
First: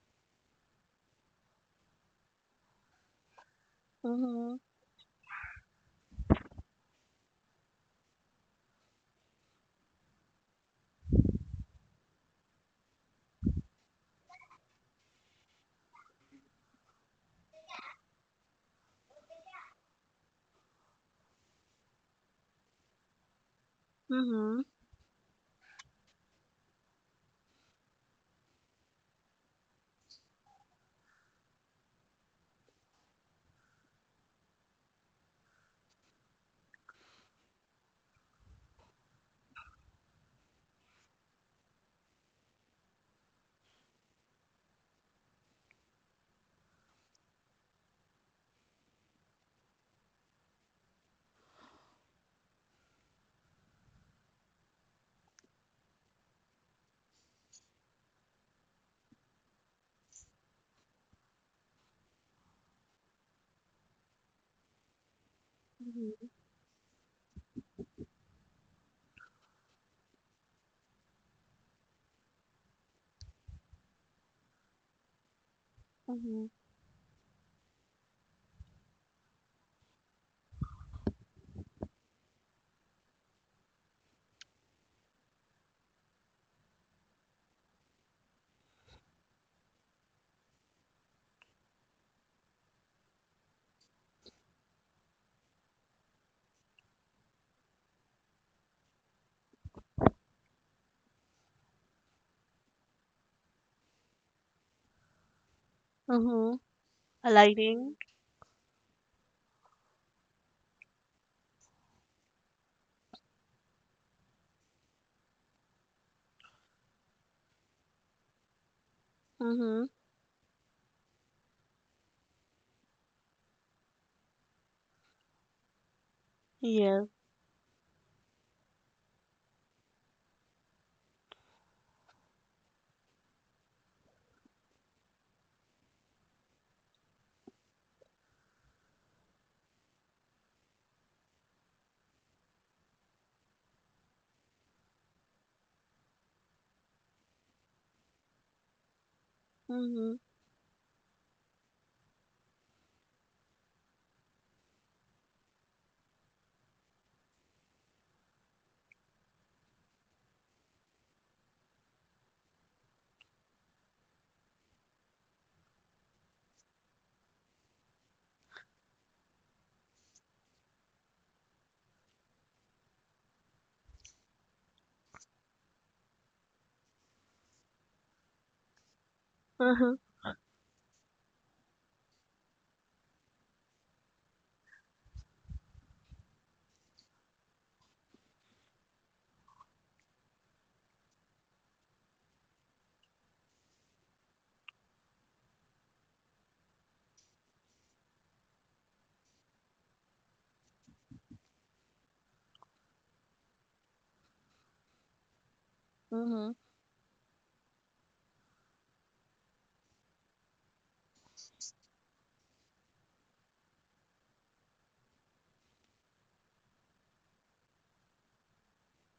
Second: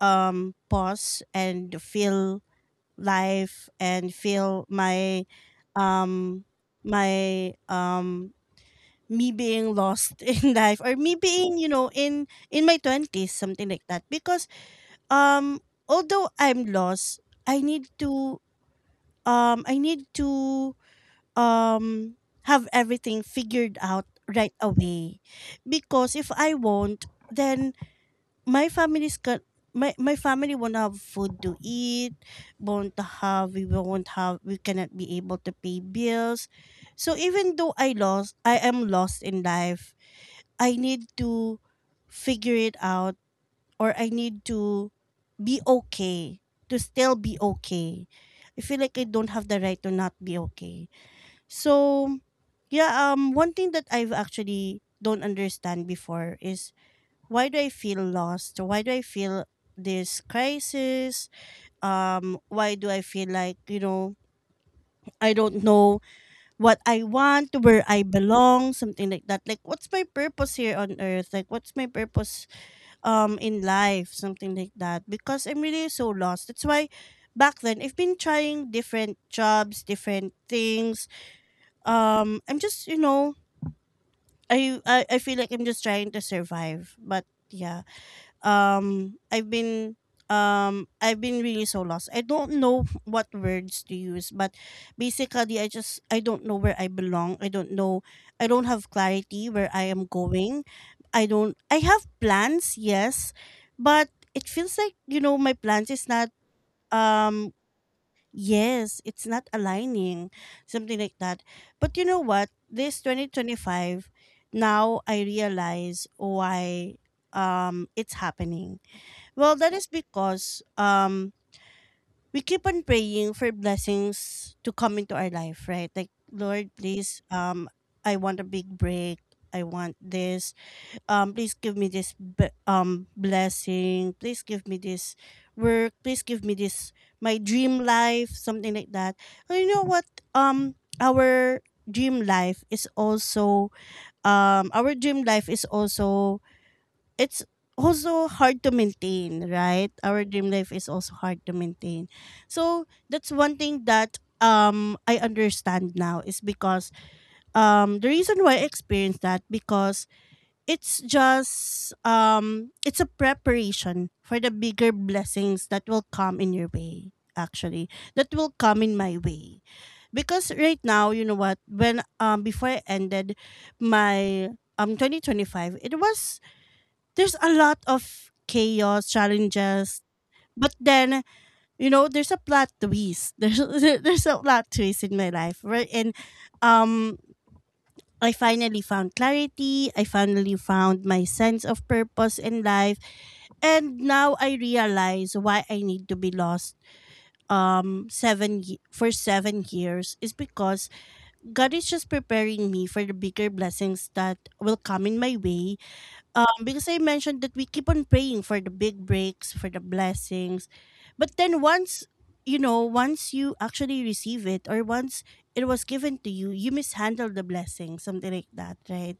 pause and feel life, and Mm-hmm. feel my um my um me being lost in life, or me being, you know, in my 20s, something like that, because um although I'm lost, i need to I need to um have everything figured out right Mm-hmm. away. Because if I won't, then my family's got my family won't have food to eat, won't have we cannot be able to pay bills. So even though I am lost in life, I need to figure it out, or I need to be okay, to still be okay. I feel like I don't have the right to not be okay. So, yeah, one thing that I've actually don't understand before is: why do I feel lost? Why do I feel this crisis? Why do I feel like, I don't know what I want, where I belong, something like that? Like, what's my purpose here on earth? Like, what's my purpose in life? Something like that. Because I'm really so lost. Mm-hmm. That's why back then I've been trying different jobs, different things. I'm just, I feel like I'm just trying to survive. But yeah, um, I've been I've been really so lost. I don't know what words to use, but basically, I don't know where I belong. I don't know. I don't have clarity where I am going. I don't. I have plans, yes, but it feels like, my plans is not Mm-hmm. um Aligning. Yes, it's not aligning, something like that. But you know what? This 2025, now I realize why it's happening. Well, that Mm-hmm. is because we keep on praying for blessings to come into our life, right? Like, Lord, Yes. please, I want a big break. I want this please give me this, blessing. Please give me this work. Please give me this, my dream life, something like that. And you know what, um our dream life is also, um our dream life is also it's also hard to maintain, right. Mm-hmm. Our dream life is also hard to maintain. So that's one thing that I understand now, is because the reason why I experienced that, because it's just, it's a preparation for the bigger blessings that will come in your way, actually that will come in my way. Because right now, you know what, when before I ended my 2025, it was there's a lot of chaos, Mm-hmm. challenges. But then, you know, there's a plot twist there's a plot twist in my life, right. And um I finally found clarity. I finally found my sense of purpose in life. And now I realize why I need to be lost, for 7 years, is because God is just preparing me for the bigger blessings that will come in my way. Mm-hmm. Because I mentioned that we keep on praying for the big breaks, for the blessings. But then, once you actually receive it, or once it was given to you, you mishandle the blessing, something like that, right?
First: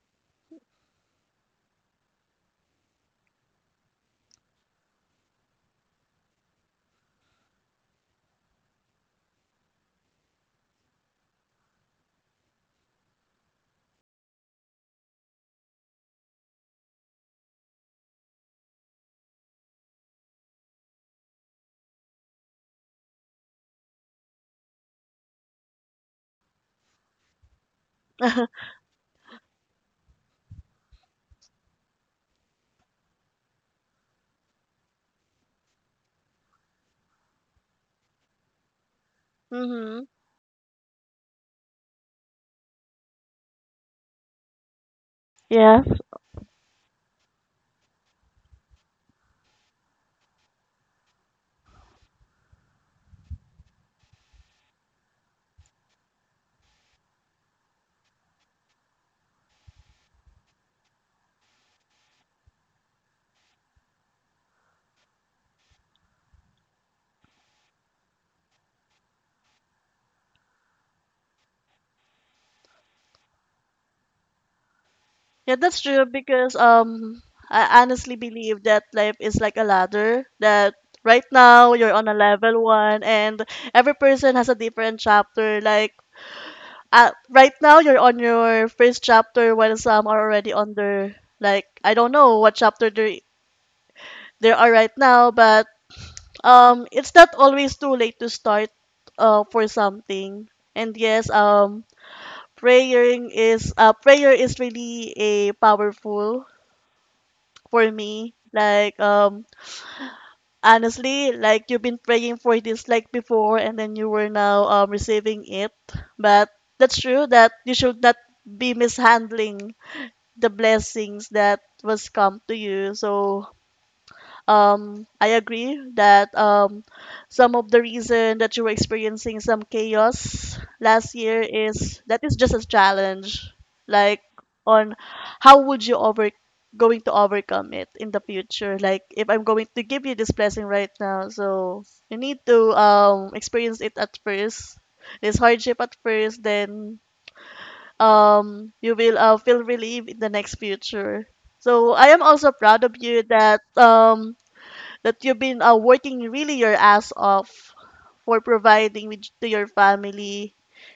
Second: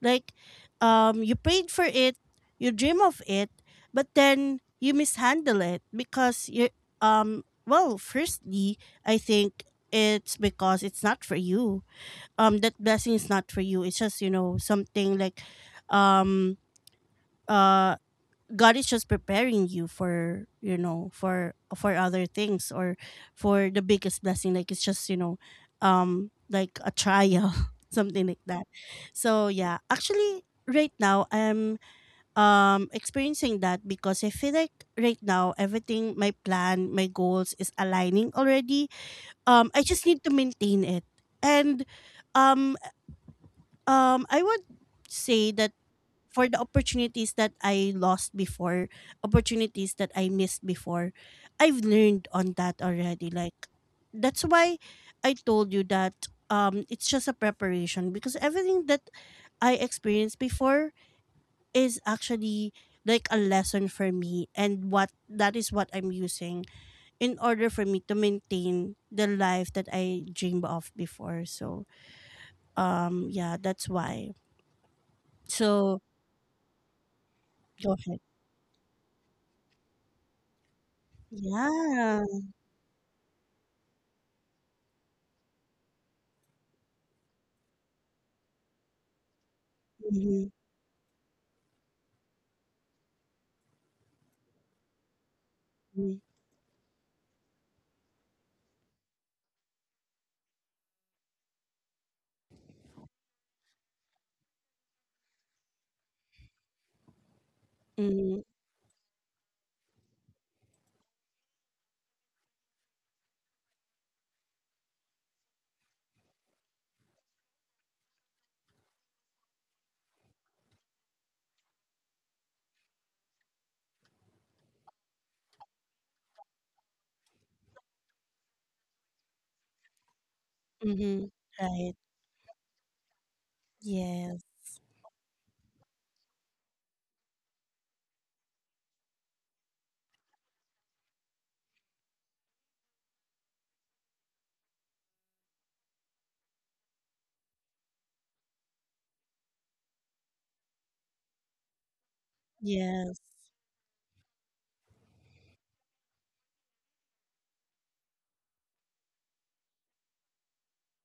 Like, you prayed for it, you dream of it, but then you mishandle it because you, well, firstly, I think it's because it's not for you. That blessing is not for you. It's just, something like, um uh God is just preparing you for, for other things, or for the biggest blessing, like it's just, like a trial something like that. So yeah, actually right now I'm experiencing that because I feel like right now everything, my plan, my goals, is aligning already. I Mm-hmm. just need to maintain it. And um I would say that Yeah. for the opportunities that I lost before, opportunities that I missed before, I've learned on that already. Like, that's why I told you that, it's just a preparation, because everything that I experienced before is actually like a lesson for me, and what that is what I'm using in order for me to maintain the life that I dreamed of before. So, yeah, that's why. Yeah, that's So true because I go honestly ahead. believe that life is like a ladder, that right now you're on a Yeah. level 1, and every person has a different chapter. Like right now you're on your first chapter, while some are Mm-hmm. already on their, like, I don't know what chapter they are right now. But Mm, it's not always too late to start for something. And yes, praying is prayer is really a powerful for me. mhm, Like honestly, like you've been praying for this like before, and then you were now receiving it. But that's true that you should not be mishandling the blessings that was come to you. So I agree that some of the reason that you were experiencing some chaos last mhm. year Right. is that is just a challenge, like Yes. on how would you over going to overcome it in the future. Like if I'm going to give you this blessing right now, so you need to experience it at first, this hardship at first, then you will feel relief in the next future. So I am also proud of Yes. you that that you've been working really your ass off for providing with, to your family.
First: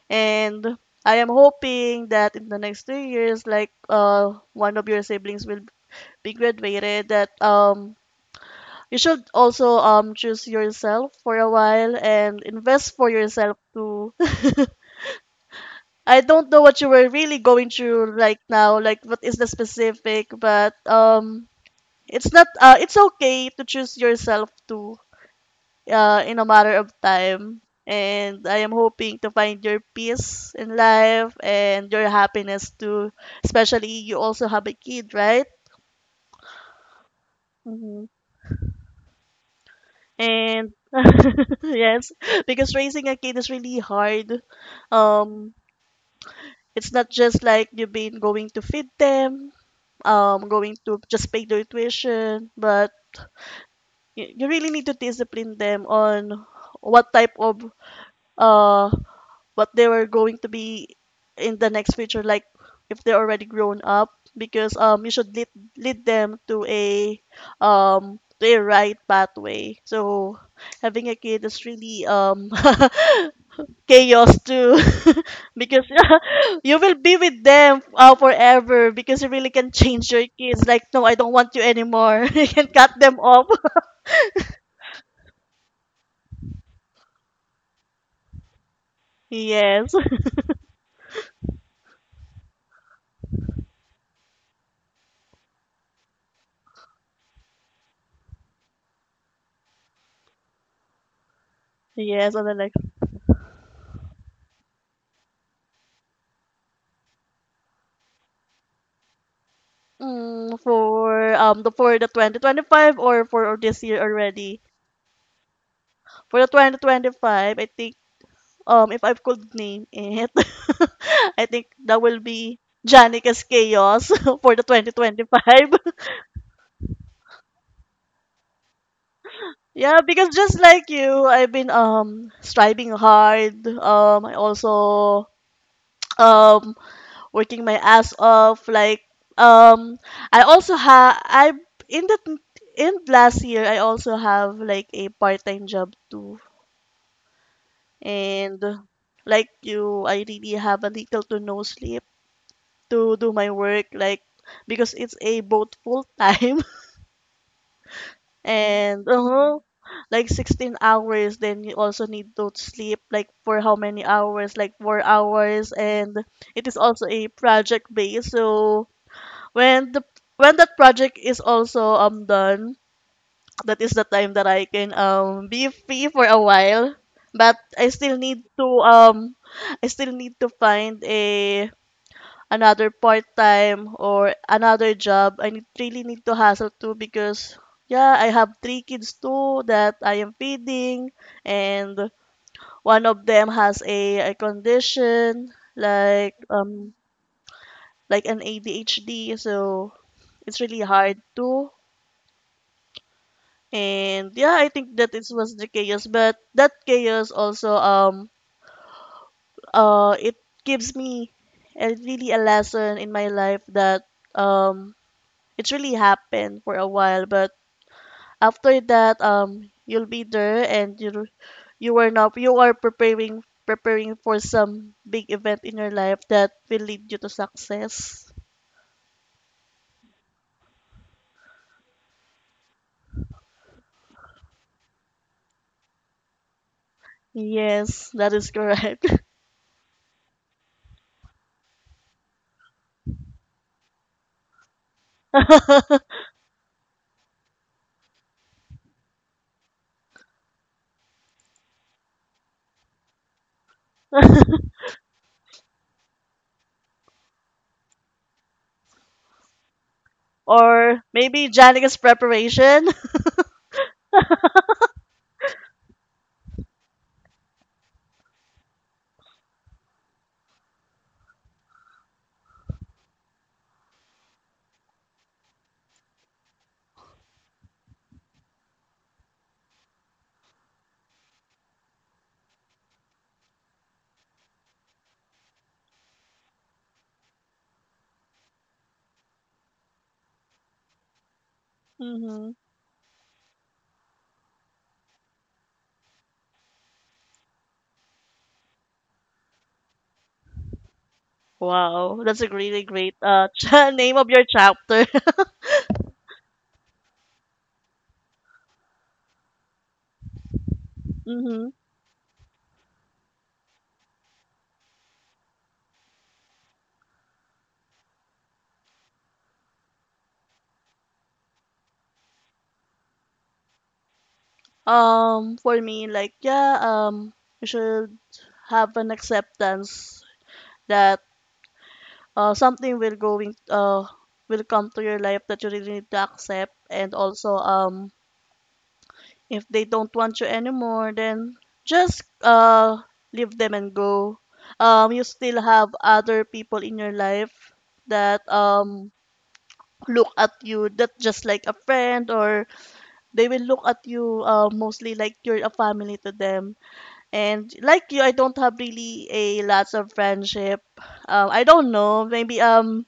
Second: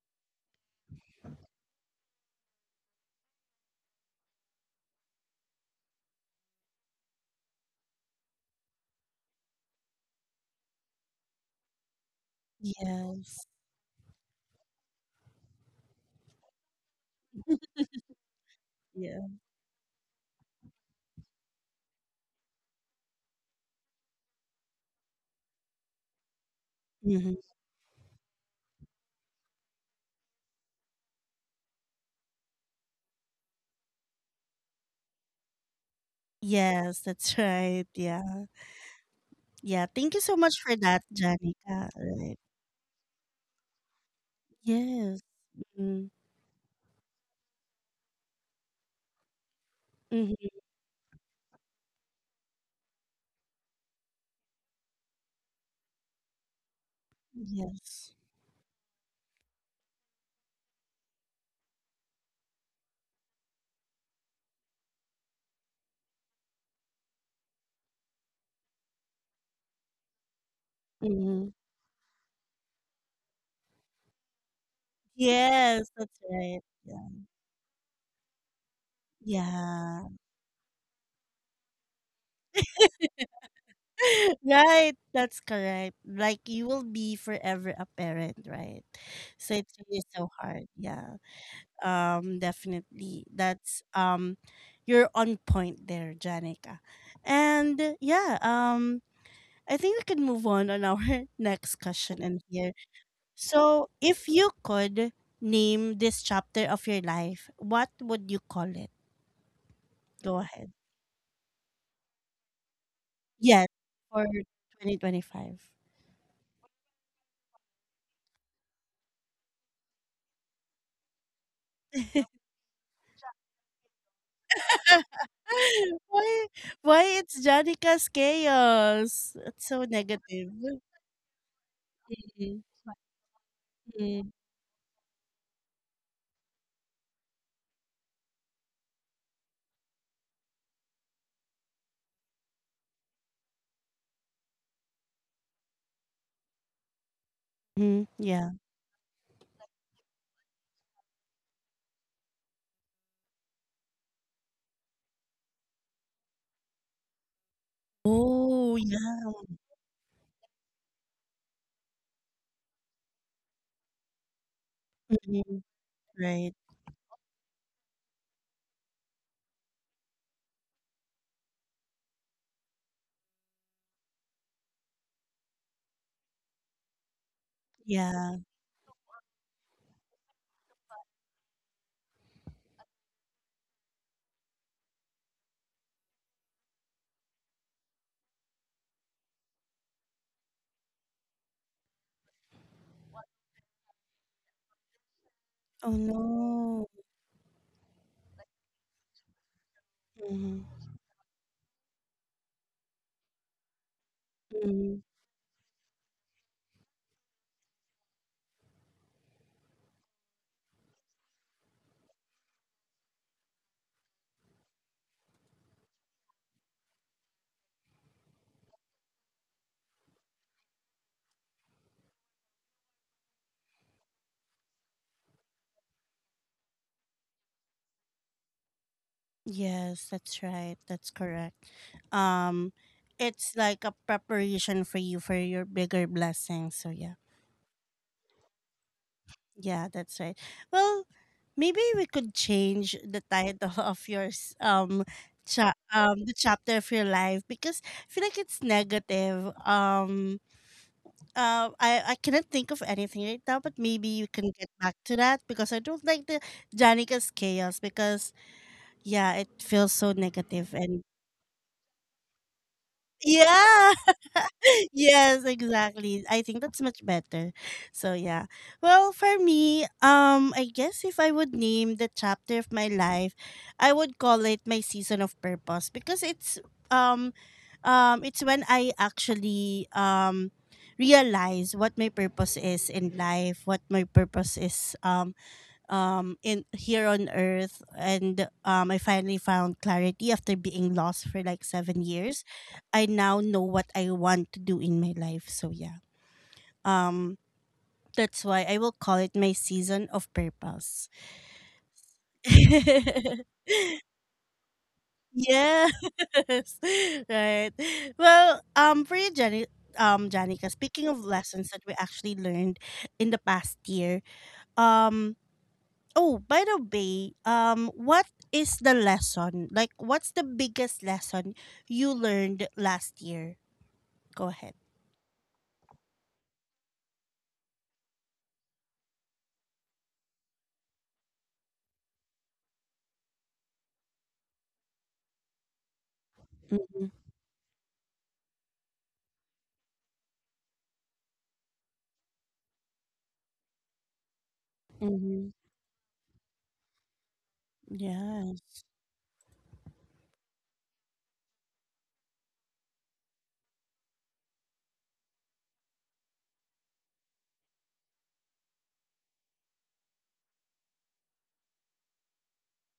And I am hoping that in the next 3 years, like one of your siblings will be graduated, that you should also choose yourself for a while and invest for Yes. yourself too. I don't know what you were really going through right now, like what Yeah. is the specific, but it's not. It's okay to choose yourself too, in a matter of Mhm. time. And I am hoping to find your peace in life and your happiness too. Especially you also have a kid, right? Yes, that's right. hmm Yeah. Yeah. Thank you so much And for that, Janica. yes, Right. because raising a kid is really hard. Yes. Um, Mm, it's not just like you've been going to feed them, mhm. going to just pay their tuition, but you really need to discipline them on what type of Yes. uh what they were going to be in the next future, like if they're already grown up. Because you should lead them to a right pathway. So having a kid Mhm. is really chaos too, because Yes, that's right. you will Yeah. be with them forever, because you really can change Yeah. your kids. Like, no, I don't want you anymore. You can cut them off. Right. That's correct. Like, you will be forever a parent, right? So it's Yes, really so hard. Yeah. Definitely. That's you're on point there, Janica. And yeah, I think we can move on our next yes, question on in the here. So, if you could name this chapter of your life, what would you call it? Go ahead. For the 2025, or Yes, this year for already? 2025. For the 2025, I think if I could name it, I think that will be Janica's Chaos for the 2025. why why it's Janica's chaos? It's so Yeah, because just negative. like you, I've been striving hard. I Mm-hmm. also um working my ass off. Like um, I also ha I in the in last year I also have like a part time job too. And Yeah. like you, I really have a little to no sleep to do my work, like because it's a both full time Oh and yeah. Like 16 hours. Then you also need to sleep like for how many hours, like 4 hours, Mhm. and it Right. is also a project based. So when the when that project is also done, that is the time that I can be free for a while. But Yeah. I still need to find a another part time or another job. I need, really need to hustle too because yeah, I have three kids too that I am feeding, and one of them has a condition, Oh like um no. like an ADHD, so it's Mhm. really hard too. And yeah, I think that Mhm. it was the chaos, but that chaos also it gives me a really a lesson in my life, that um it really happened for a while, but after that you'll be there, and you are now you are preparing for some big event in your life that will lead you to success. Yes, that's right. That's correct. Um, it's like a preparation for you, for your bigger blessing. So yeah, Yes, that is correct. yeah, that's right. Well, maybe we could change the title of yours. The chapter of your life, because I feel like it's negative. I cannot think of anything right now, but maybe you can get back to that, because I don't like the Janica's chaos, because yeah, it feels so negative, Or and maybe Janica's preparation. yeah. Yes, exactly. I think that's much better. So yeah. Well, for me, I guess if I would name the chapter of my life, I would call it my season of purpose, because um it's when I actually realize what my purpose is in life, what my purpose is in here on earth, and I finally found clarity after being lost for like 7 hmm years. I now know what I want to do in my life. So yeah. Um that's why I will call it my season of purpose. Wow, that's a really great name of your chapter. Yes. Right. Well, for you Jenny Janica, speaking of hmm lessons that we actually learned in the past year, um oh, by the way, what is the lesson? Like, what's the biggest lesson you learned last year? Go ahead. For me, like yeah, you should have an acceptance that something will come to your life that you really need to accept, and Mm-hmm. also if they don't want you anymore, then just leave them and go. You still Mm-hmm. have other people in your life that Yeah. Look at you that just like a friend, or they will look at you mostly like you're a family to them. And like you, I don't have really a lots of friendship. I don't know, maybe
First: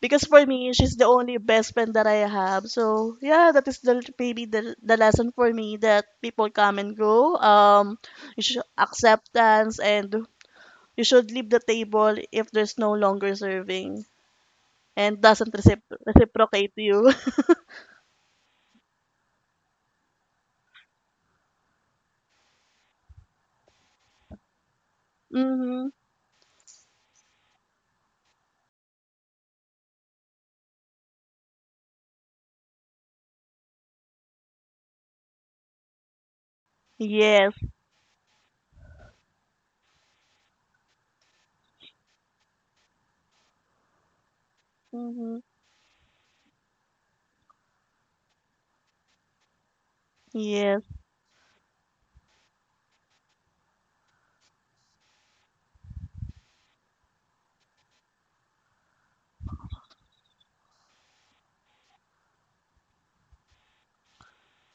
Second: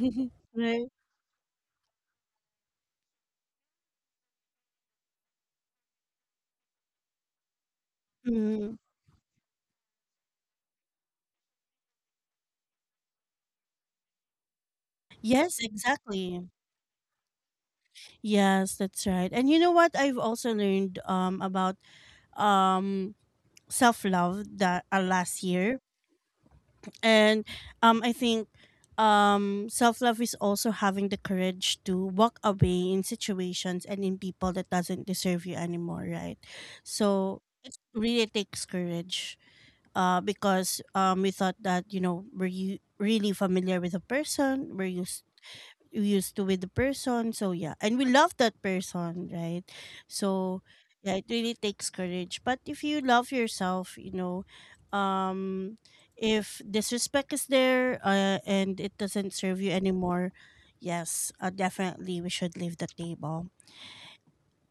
because for me, Right. she's the only best friend that I have. So yeah, that is the maybe the lesson for me, that people come and go. You should Mm. acceptance, and you should leave the table if there's no longer serving and doesn't Yes, exactly. reciprocate you. Yes, that's right. And you know what? I've also learned about um self-love that last year. Mm-hmm. And I think self love is also having the courage to walk away in situations and in people that doesn't deserve you anymore, right? So Yes. it really takes courage. Because we thought that you know were you really familiar with a person? Were you Mm-hmm. Used to with the person. So yeah, and we love that person, right? So Yes. yeah, it really takes courage. But if you love yourself, um, if disrespect is there and it doesn't serve you anymore, yes, definitely we should leave the table.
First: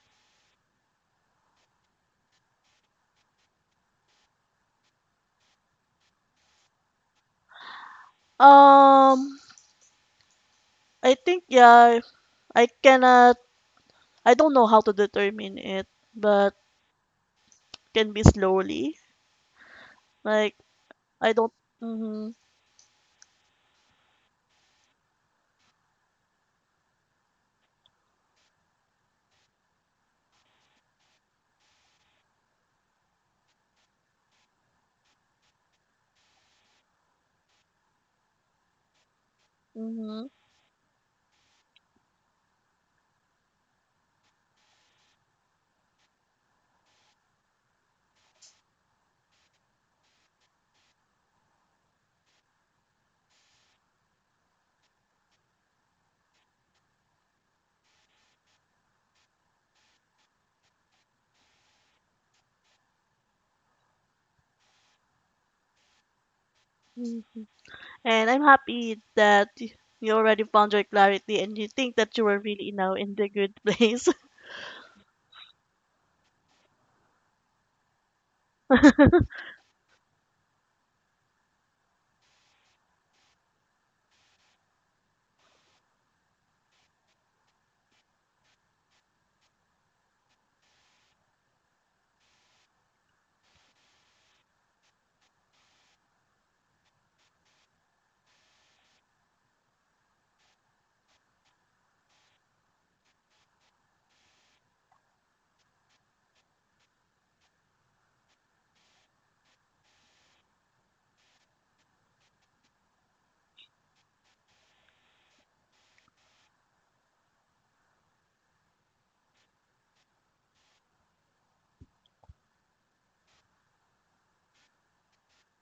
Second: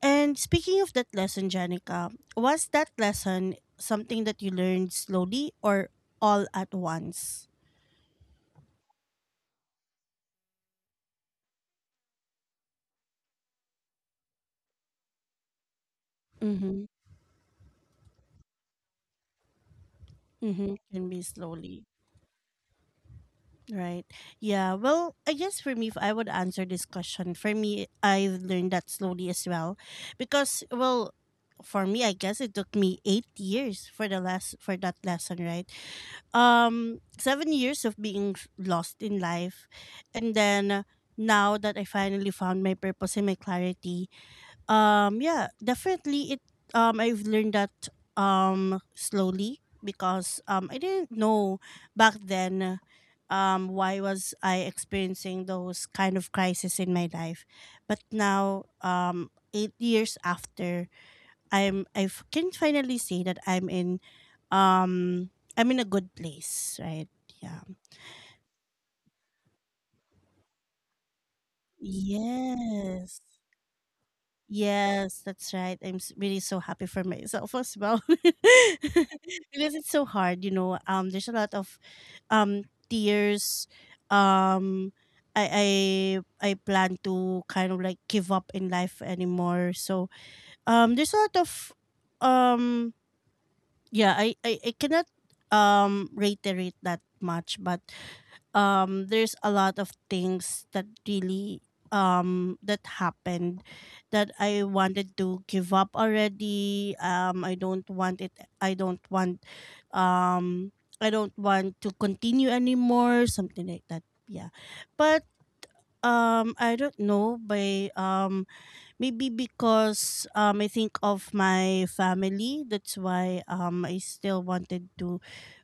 And speaking of that lesson, Janica, was that lesson something that you learned slowly or all at once? Um, I think yeah, I cannot. I don't know how to determine it, but Mm-hmm. can be slowly. Like Mm-hmm. Can be I don't. slowly. Mhm. Right. Yeah. Well, I guess for me, if I would answer this question, for me, I've learned that slowly as well. Because, well, for me, I guess it took me 8 years for the last for that lesson, right? 7 years of being lost in life, Mhm. and then now that I finally found my purpose and my clarity, yeah, definitely. It I've learned that slowly because I didn't know back then why was I experiencing those kind of crisis in my life, but now 8 years after I can finally say that um I'm in a good place, right? Mm. Yeah. And I'm happy that you already found your clarity, and you think that you were really now in Yes. the good place. Yes, that's right. Really so happy for myself as well. Because it's so hard, you know. There's a lot of um tears. Um I I I plan to kind of like give up in life anymore. So there's a lot of um yeah I cannot reiterate that much but there's a lot of things that really that happened that I wanted to give up already. I don't want it. i don't want um I don't want to continue anymore, something like that. Yeah, but I don't know by maybe because I think of my family, that's why I still wanted to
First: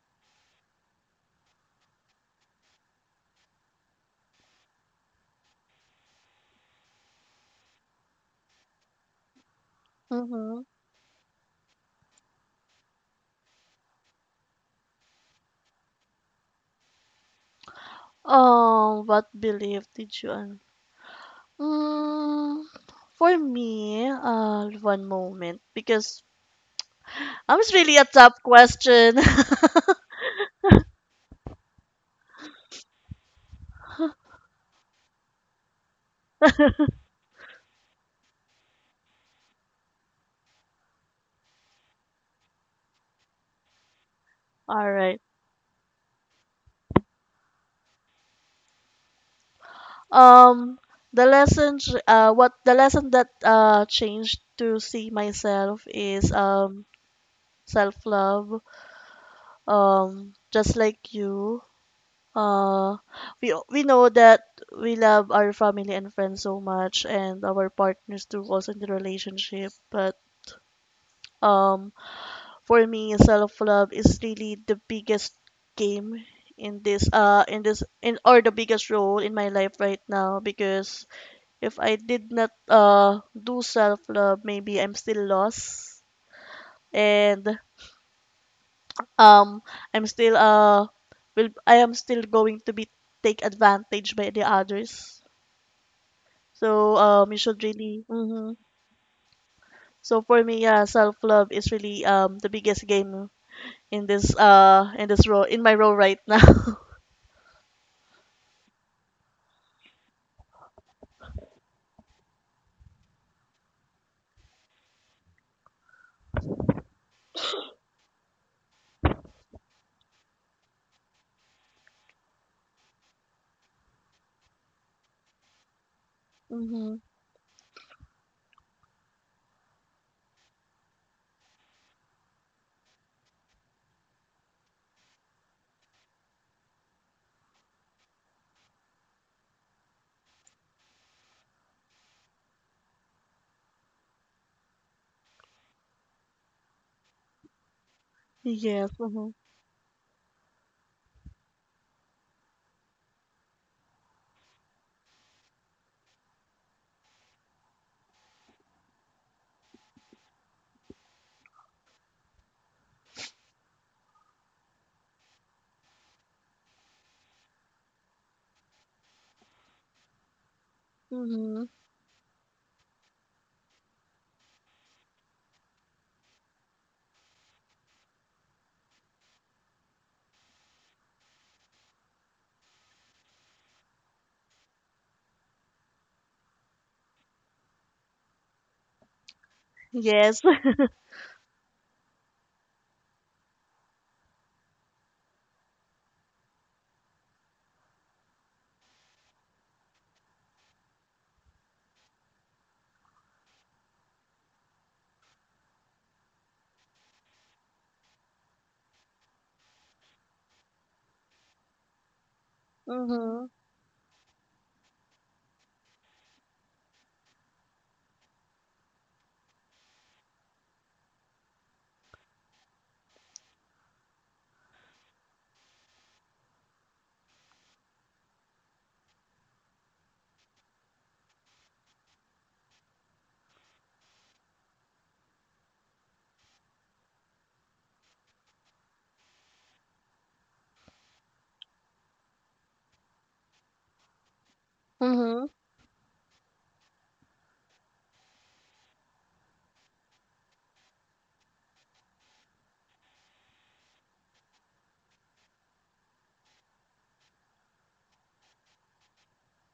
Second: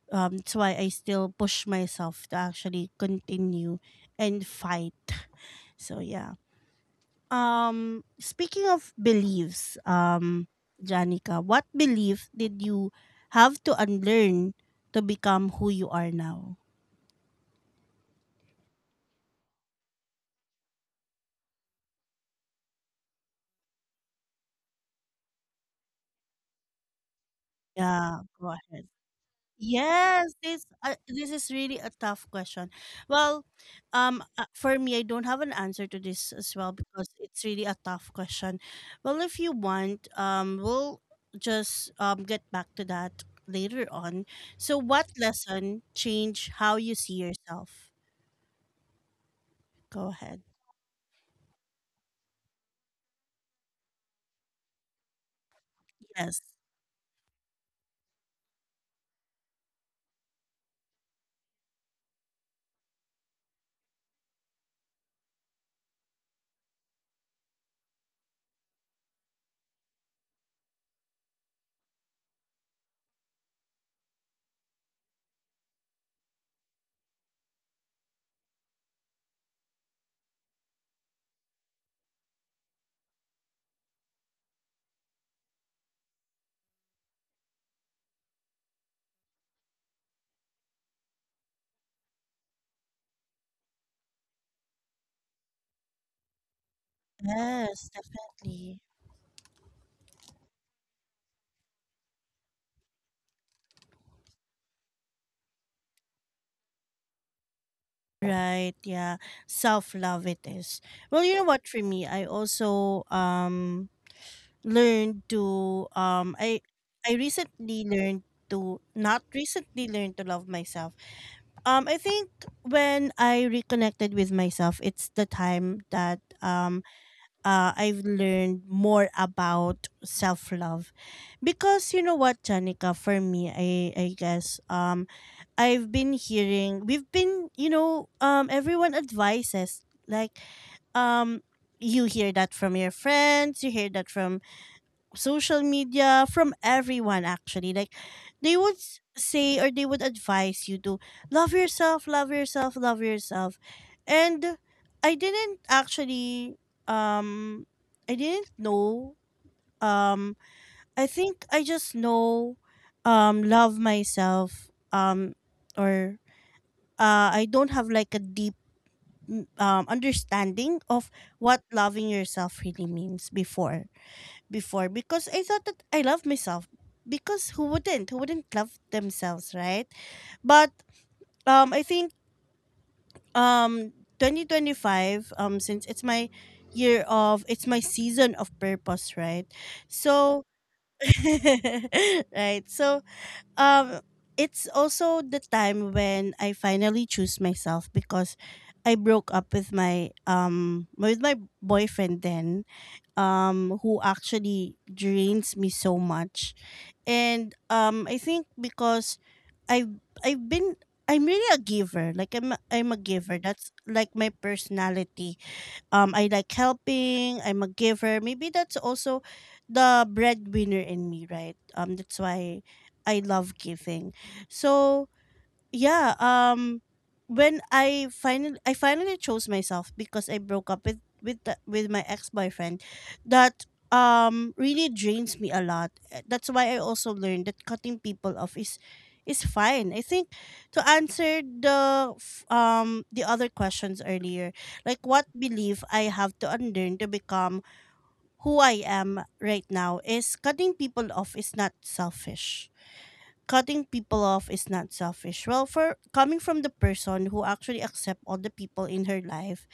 that's why I still push myself to actually continue and fight. So yeah. Speaking of beliefs, Mhm. Janica, what belief did you have to unlearn to become who you are now? Oh, what belief did you? Mm, for me, one moment because I was really a Yeah, tough go ahead. question. Yes, this is really a tough question. Well, for me, I don't have an answer to this as well because it's really a tough question. Well, if you want, we'll just get back to that later on. So, All what right. lesson changed how you see yourself? Go ahead. Um, the lesson, what the lesson that changed to see myself is Yes. Self-love. Just like you, uh, we know that we love our family and friends so much, and our partners too, also in the relationship. But um, for me, self-love is really the biggest game in this in this in or the biggest role in my life right now. Because if I did not do self love, maybe I'm still lost, and um I'm still uh I am still going to be take advantage by the others. So you should Yes, really mhm. definitely. So for me, yeah, self love is really the biggest game in this role in my role right now. Right, yeah. Self love it is. Well, you know what, for me, I also learned to I recently learned to not recently learned to love myself. I think when I reconnected with myself, it's the time that Mhm. I've learned more about self-love, because you know what, Janica, for me, I guess I've been hearing, we've been you know, everyone advises, like um you hear that from your friends, you hear that from social media, from everyone actually, like they would Yes. Mhm. say or they would advise you to love yourself, love yourself, love yourself. And I didn't actually um I didn't know. um I think I just know love myself. Or I don't have like a deep understanding of what Mhm. loving yourself really means before, because I thought that I love myself. Because who wouldn't? Who wouldn't love themselves, right? But I think um, 2025, since it's my it's my season of purpose, right? Yes. So, right. So, um, it's also the time when I finally choose myself because I broke up with my boyfriend then who actually drains me so much. And I think because i have i've been I'm really a giver, like I'm a giver, Mhm. that's like my personality. I like helping, I'm a giver, maybe that's also the breadwinner in me, right? That's why I love giving. So yeah, when I finally chose myself because I broke up with with my ex-boyfriend that really drains me a lot. That's why I also learned that cutting people off is fine. I think, to answer the other questions earlier, like what Mhm. belief I have to unlearn to become who I am right now is cutting people off is not selfish. Cutting people off is not selfish. Well, for coming from the person who actually accept all the people in her life,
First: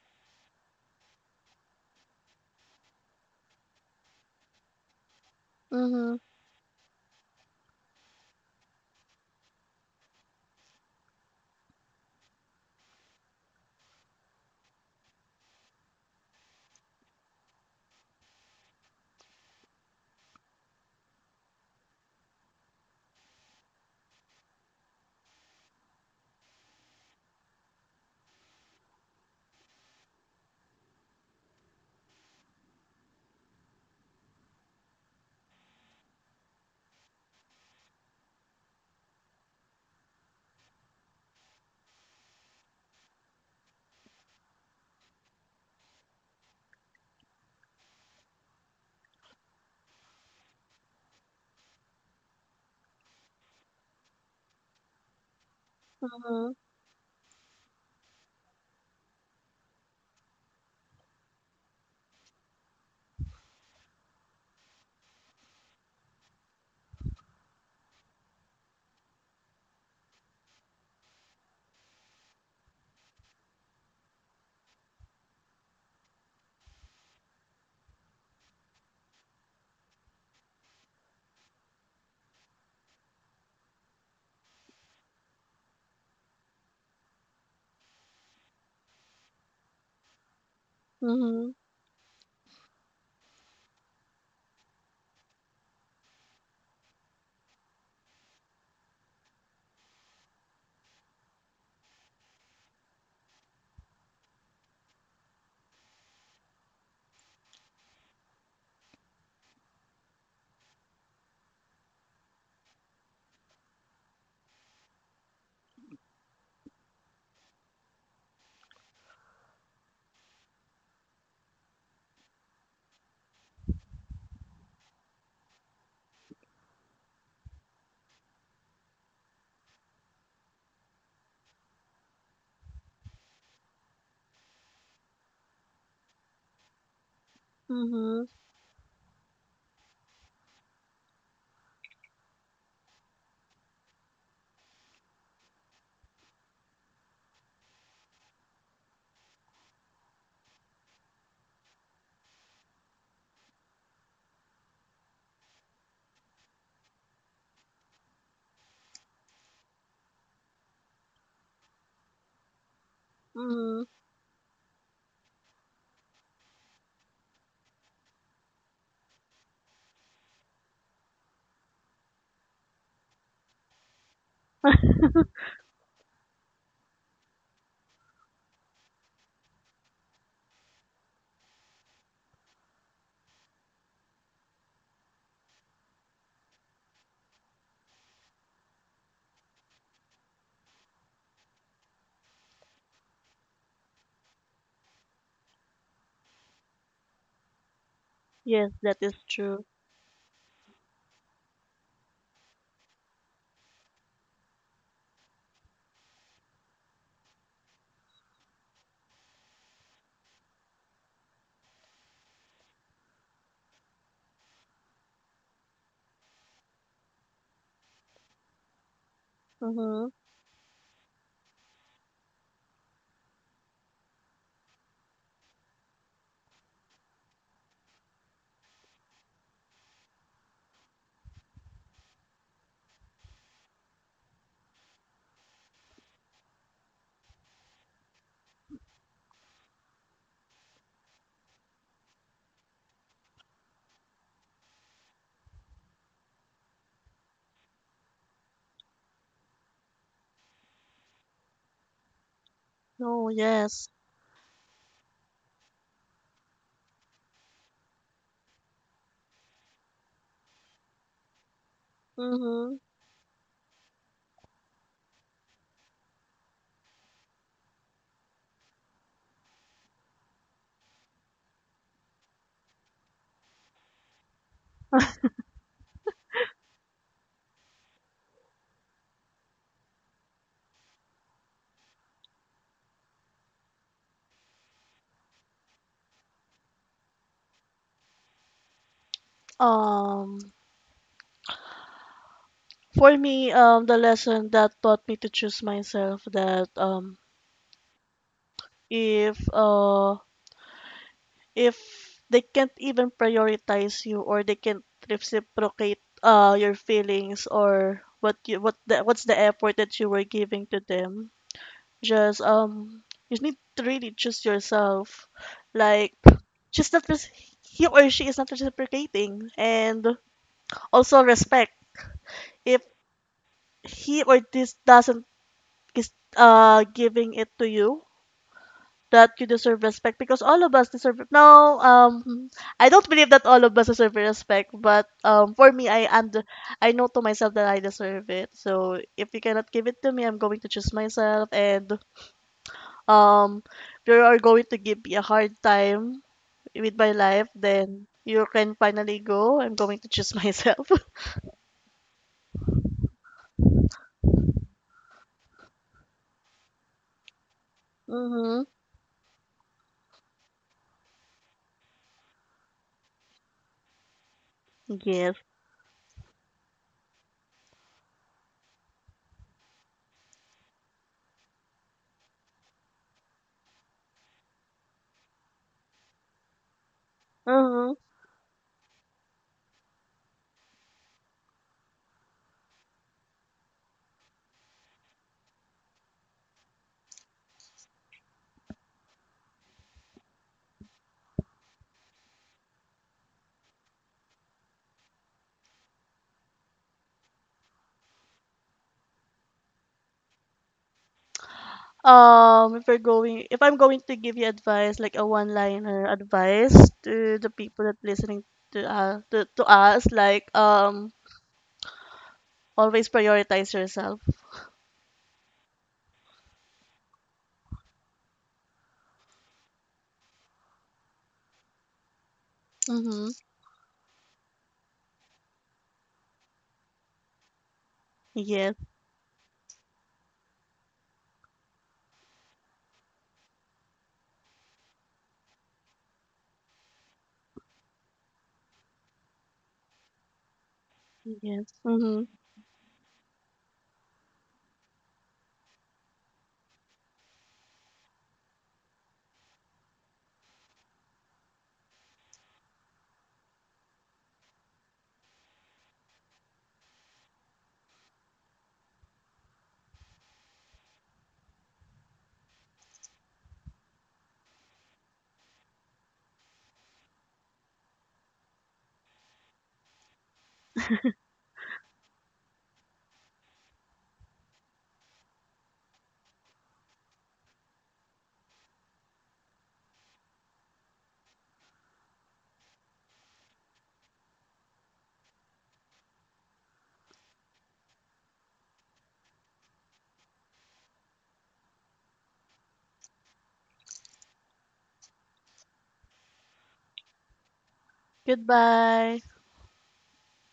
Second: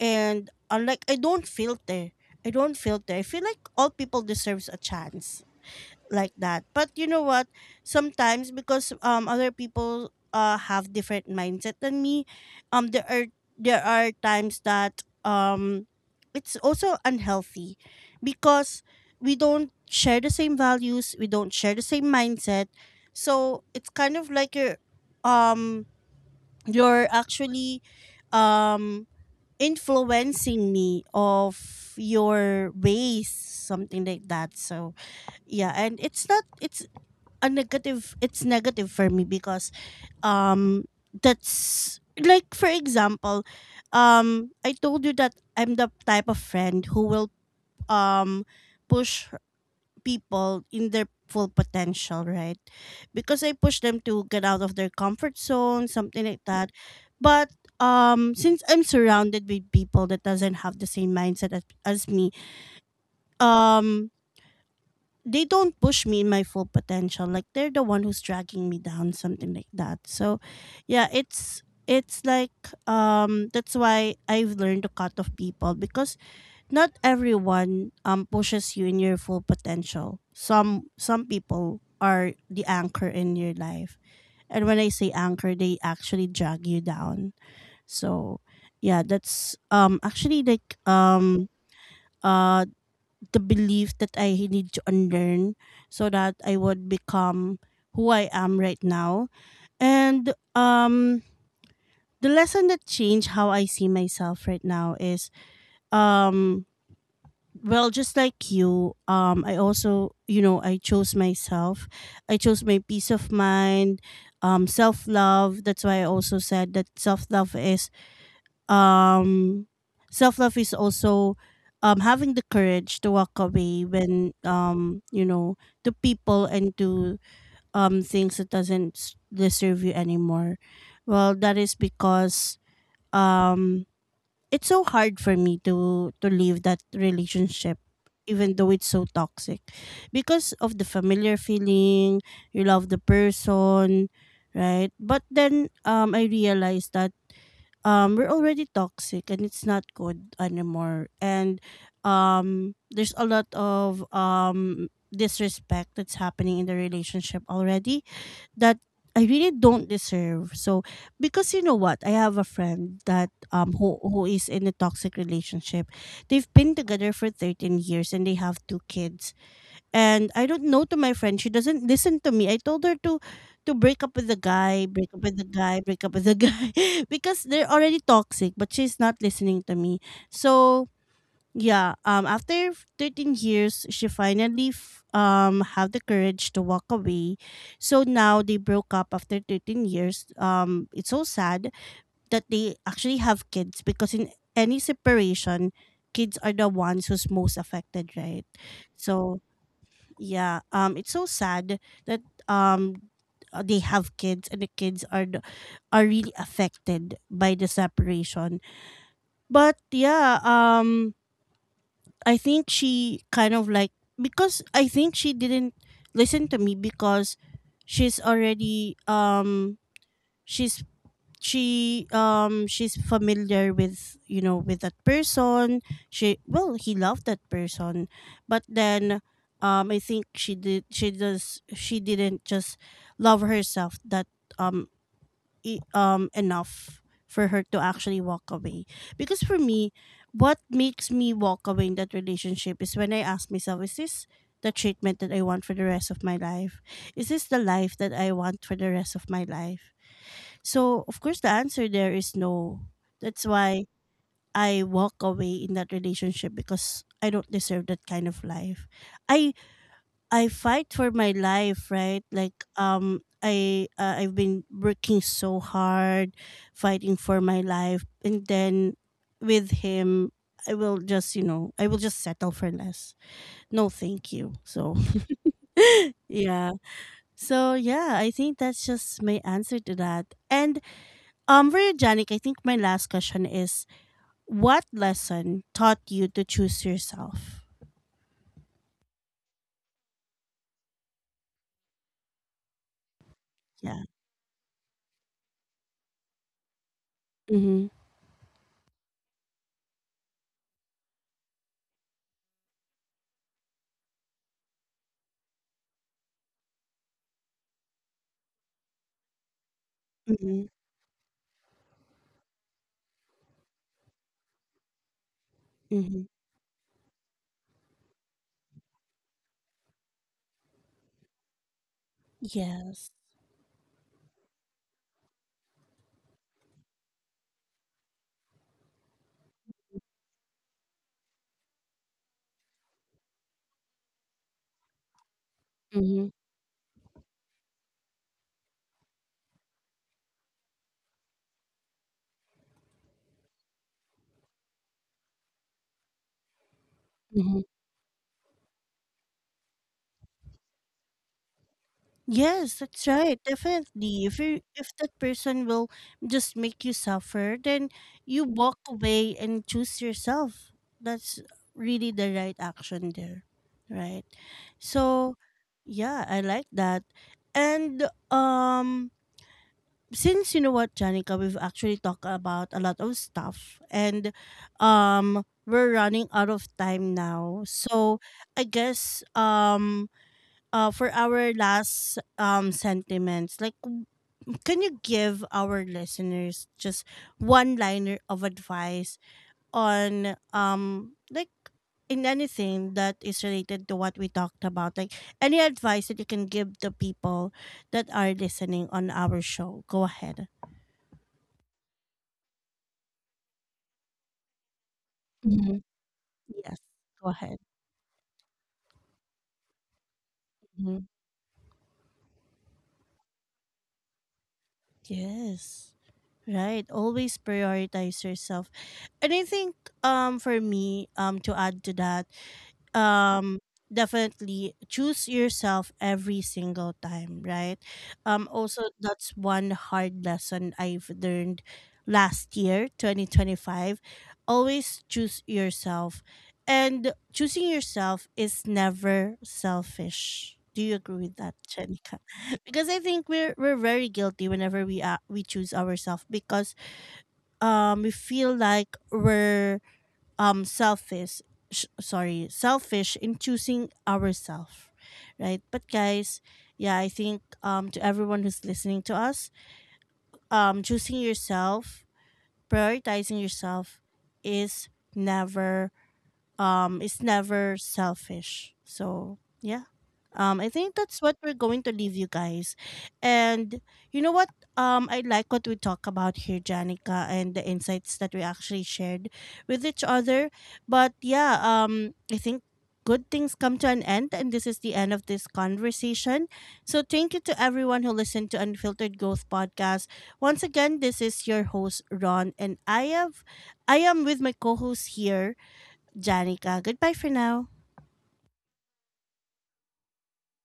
and unlike, I don't filter. I don't filter. I feel like all people deserves a chance Mhm. like that. But you know what? Sometimes because other people have different mindset than me, um there are there are times that it's also unhealthy because we don't share the same values, we don't share the same mindset. So it's kind of like um you're actually um influencing me of your ways, something like that. So yeah, and it's not, it's a negative, it's negative for me because um that's like, for example, I told you that I'm the type of friend who will um push people in their full potential, right? Because I push them to get out of their comfort zone, something like Mhm. that. But since I'm surrounded with people that doesn't have the same mindset as me, um they don't push me in my full potential, like they're the one who's dragging me down, something like that. So yeah, it's like that's why I've learned to cut off people because not everyone pushes you in your full potential. Some people are the anchor in your life, and when I say anchor, they actually drag you down. So yeah, that's actually, like, Mhm. uh the belief that I need to unlearn so that I would become who I am right now. And the lesson that changed how I see myself right now is um well, just like you, I also, you know, I chose myself. I chose my peace of mind, self-love. That's why I also said that self-love is um self love is also having the courage to walk away when you know, to people and to things that doesn't s- deserve you anymore. Well, that is because um it's so hard for me to leave that relationship Mhm. even though it's so toxic because of the familiar feeling, you love the person, right? But then I realized that we're already toxic and it's not good anymore, and there's a lot of disrespect that's happening in the relationship already that I really don't deserve. So, because you know what, I have a friend that Mhm. Who is in a toxic relationship. They've been together for 13 years and they have two kids. And I don't know, to my friend, she doesn't listen to me. I told her to break up with the guy, break up with the guy, break up with the guy because they're already toxic, but she's not listening to me. So, yeah, after 13 years, she finally have the courage to walk away. So now they broke up after 13 years. It's so sad that they actually have kids because in any separation, kids are the ones who's most affected, right? Yes, that is So true. yeah, it's so sad that um they have kids and the kids are are really affected by the separation. But yeah, I think she kind of like, because I think she didn't listen to me because she's already Mm-hmm. she's she she's familiar with, you know, with that person. She well He loved that person, but then I think she didn't just love herself that um enough for her to actually walk away. Because for me, what makes me walk away in that relationship is when I ask myself, is this the treatment that I want for the rest of my life? Is this the life that I want for the rest of my life? So, of course, the answer there is no. No, That's why yes. I walk away in that relationship because I don't deserve that kind of life. I I fight for my life, right? Like Mm-hmm. I've been working so hard fighting for my life, and then with him, I will just, you know, I will just settle for less. No, thank you. So, yeah. So, yeah, I think that's just my answer to that. And for you, Janik, I think my last question is, what lesson taught you to choose yourself? Um, for me, the Yeah. lesson that taught me to choose myself, that Mm-hmm. if uh, if they can't even prioritize you, or they can't reciprocate your feelings, or what's the effort that you were Mm-hmm. giving to them, just you need to really choose yourself. Like, Mm-hmm. she's not rec- he or she is not reciprocating, and also respect. If Yes. he or this doesn't is giving it to you, that you deserve respect, because all of us deserve it. No, I don't believe that all of us deserve respect, but for me, Mm-hmm. I know to myself that I deserve it. So if you cannot give it to me, I'm going to choose myself. And um if you are going to give me a hard time with my life, Mm-hmm. then you can finally go. I'm going to choose myself. Yes, that's right. Definitely. If you, if that person will just make you suffer, then you Mm-hmm. walk away and choose yourself. That's really the right action there. Right? Yes. So yeah, I like that. And since, you know what, Janica, we've actually talked about a lot of stuff, and we're running out of time now. Mm-hmm. So I guess for our last sentiments, like, can you give our listeners just one liner of advice on like, in anything that is related to what we talked about, like, any advice that you can give the people that are listening on our show, go ahead. If I'm going to give you advice, like a one-liner advice Yes, go to the ahead. people that listening to us, like Mhm. Always prioritize yourself. Yes. Right. Always prioritize yourself. And I think for me, to add to that, Mm-hmm. um definitely choose yourself every single time, right? Yes. Also, that's one hard lesson I've learned last year, 2025. Always choose yourself, and choosing yourself is never selfish. Do you agree with that, Yes. Chenika? Mm-hmm. Because I think we're very guilty whenever we choose ourselves because we feel like we're selfish, sorry, selfish in choosing ourselves, right? But guys, yeah, I think to everyone who's listening to us, choosing yourself, prioritizing yourself is never is never selfish. So yeah. I think that's what we're going to leave you guys. And you know what? I like what we talk about here, Janica, and the insights that we actually shared with each other. But yeah, I think good things come to an end, and this is the end of this conversation. So thank you to everyone who listened to Unfiltered Growth Podcast. Once again, this is your host Ron, and I am with my co-host here, Janica. Goodbye for now. Goodbye.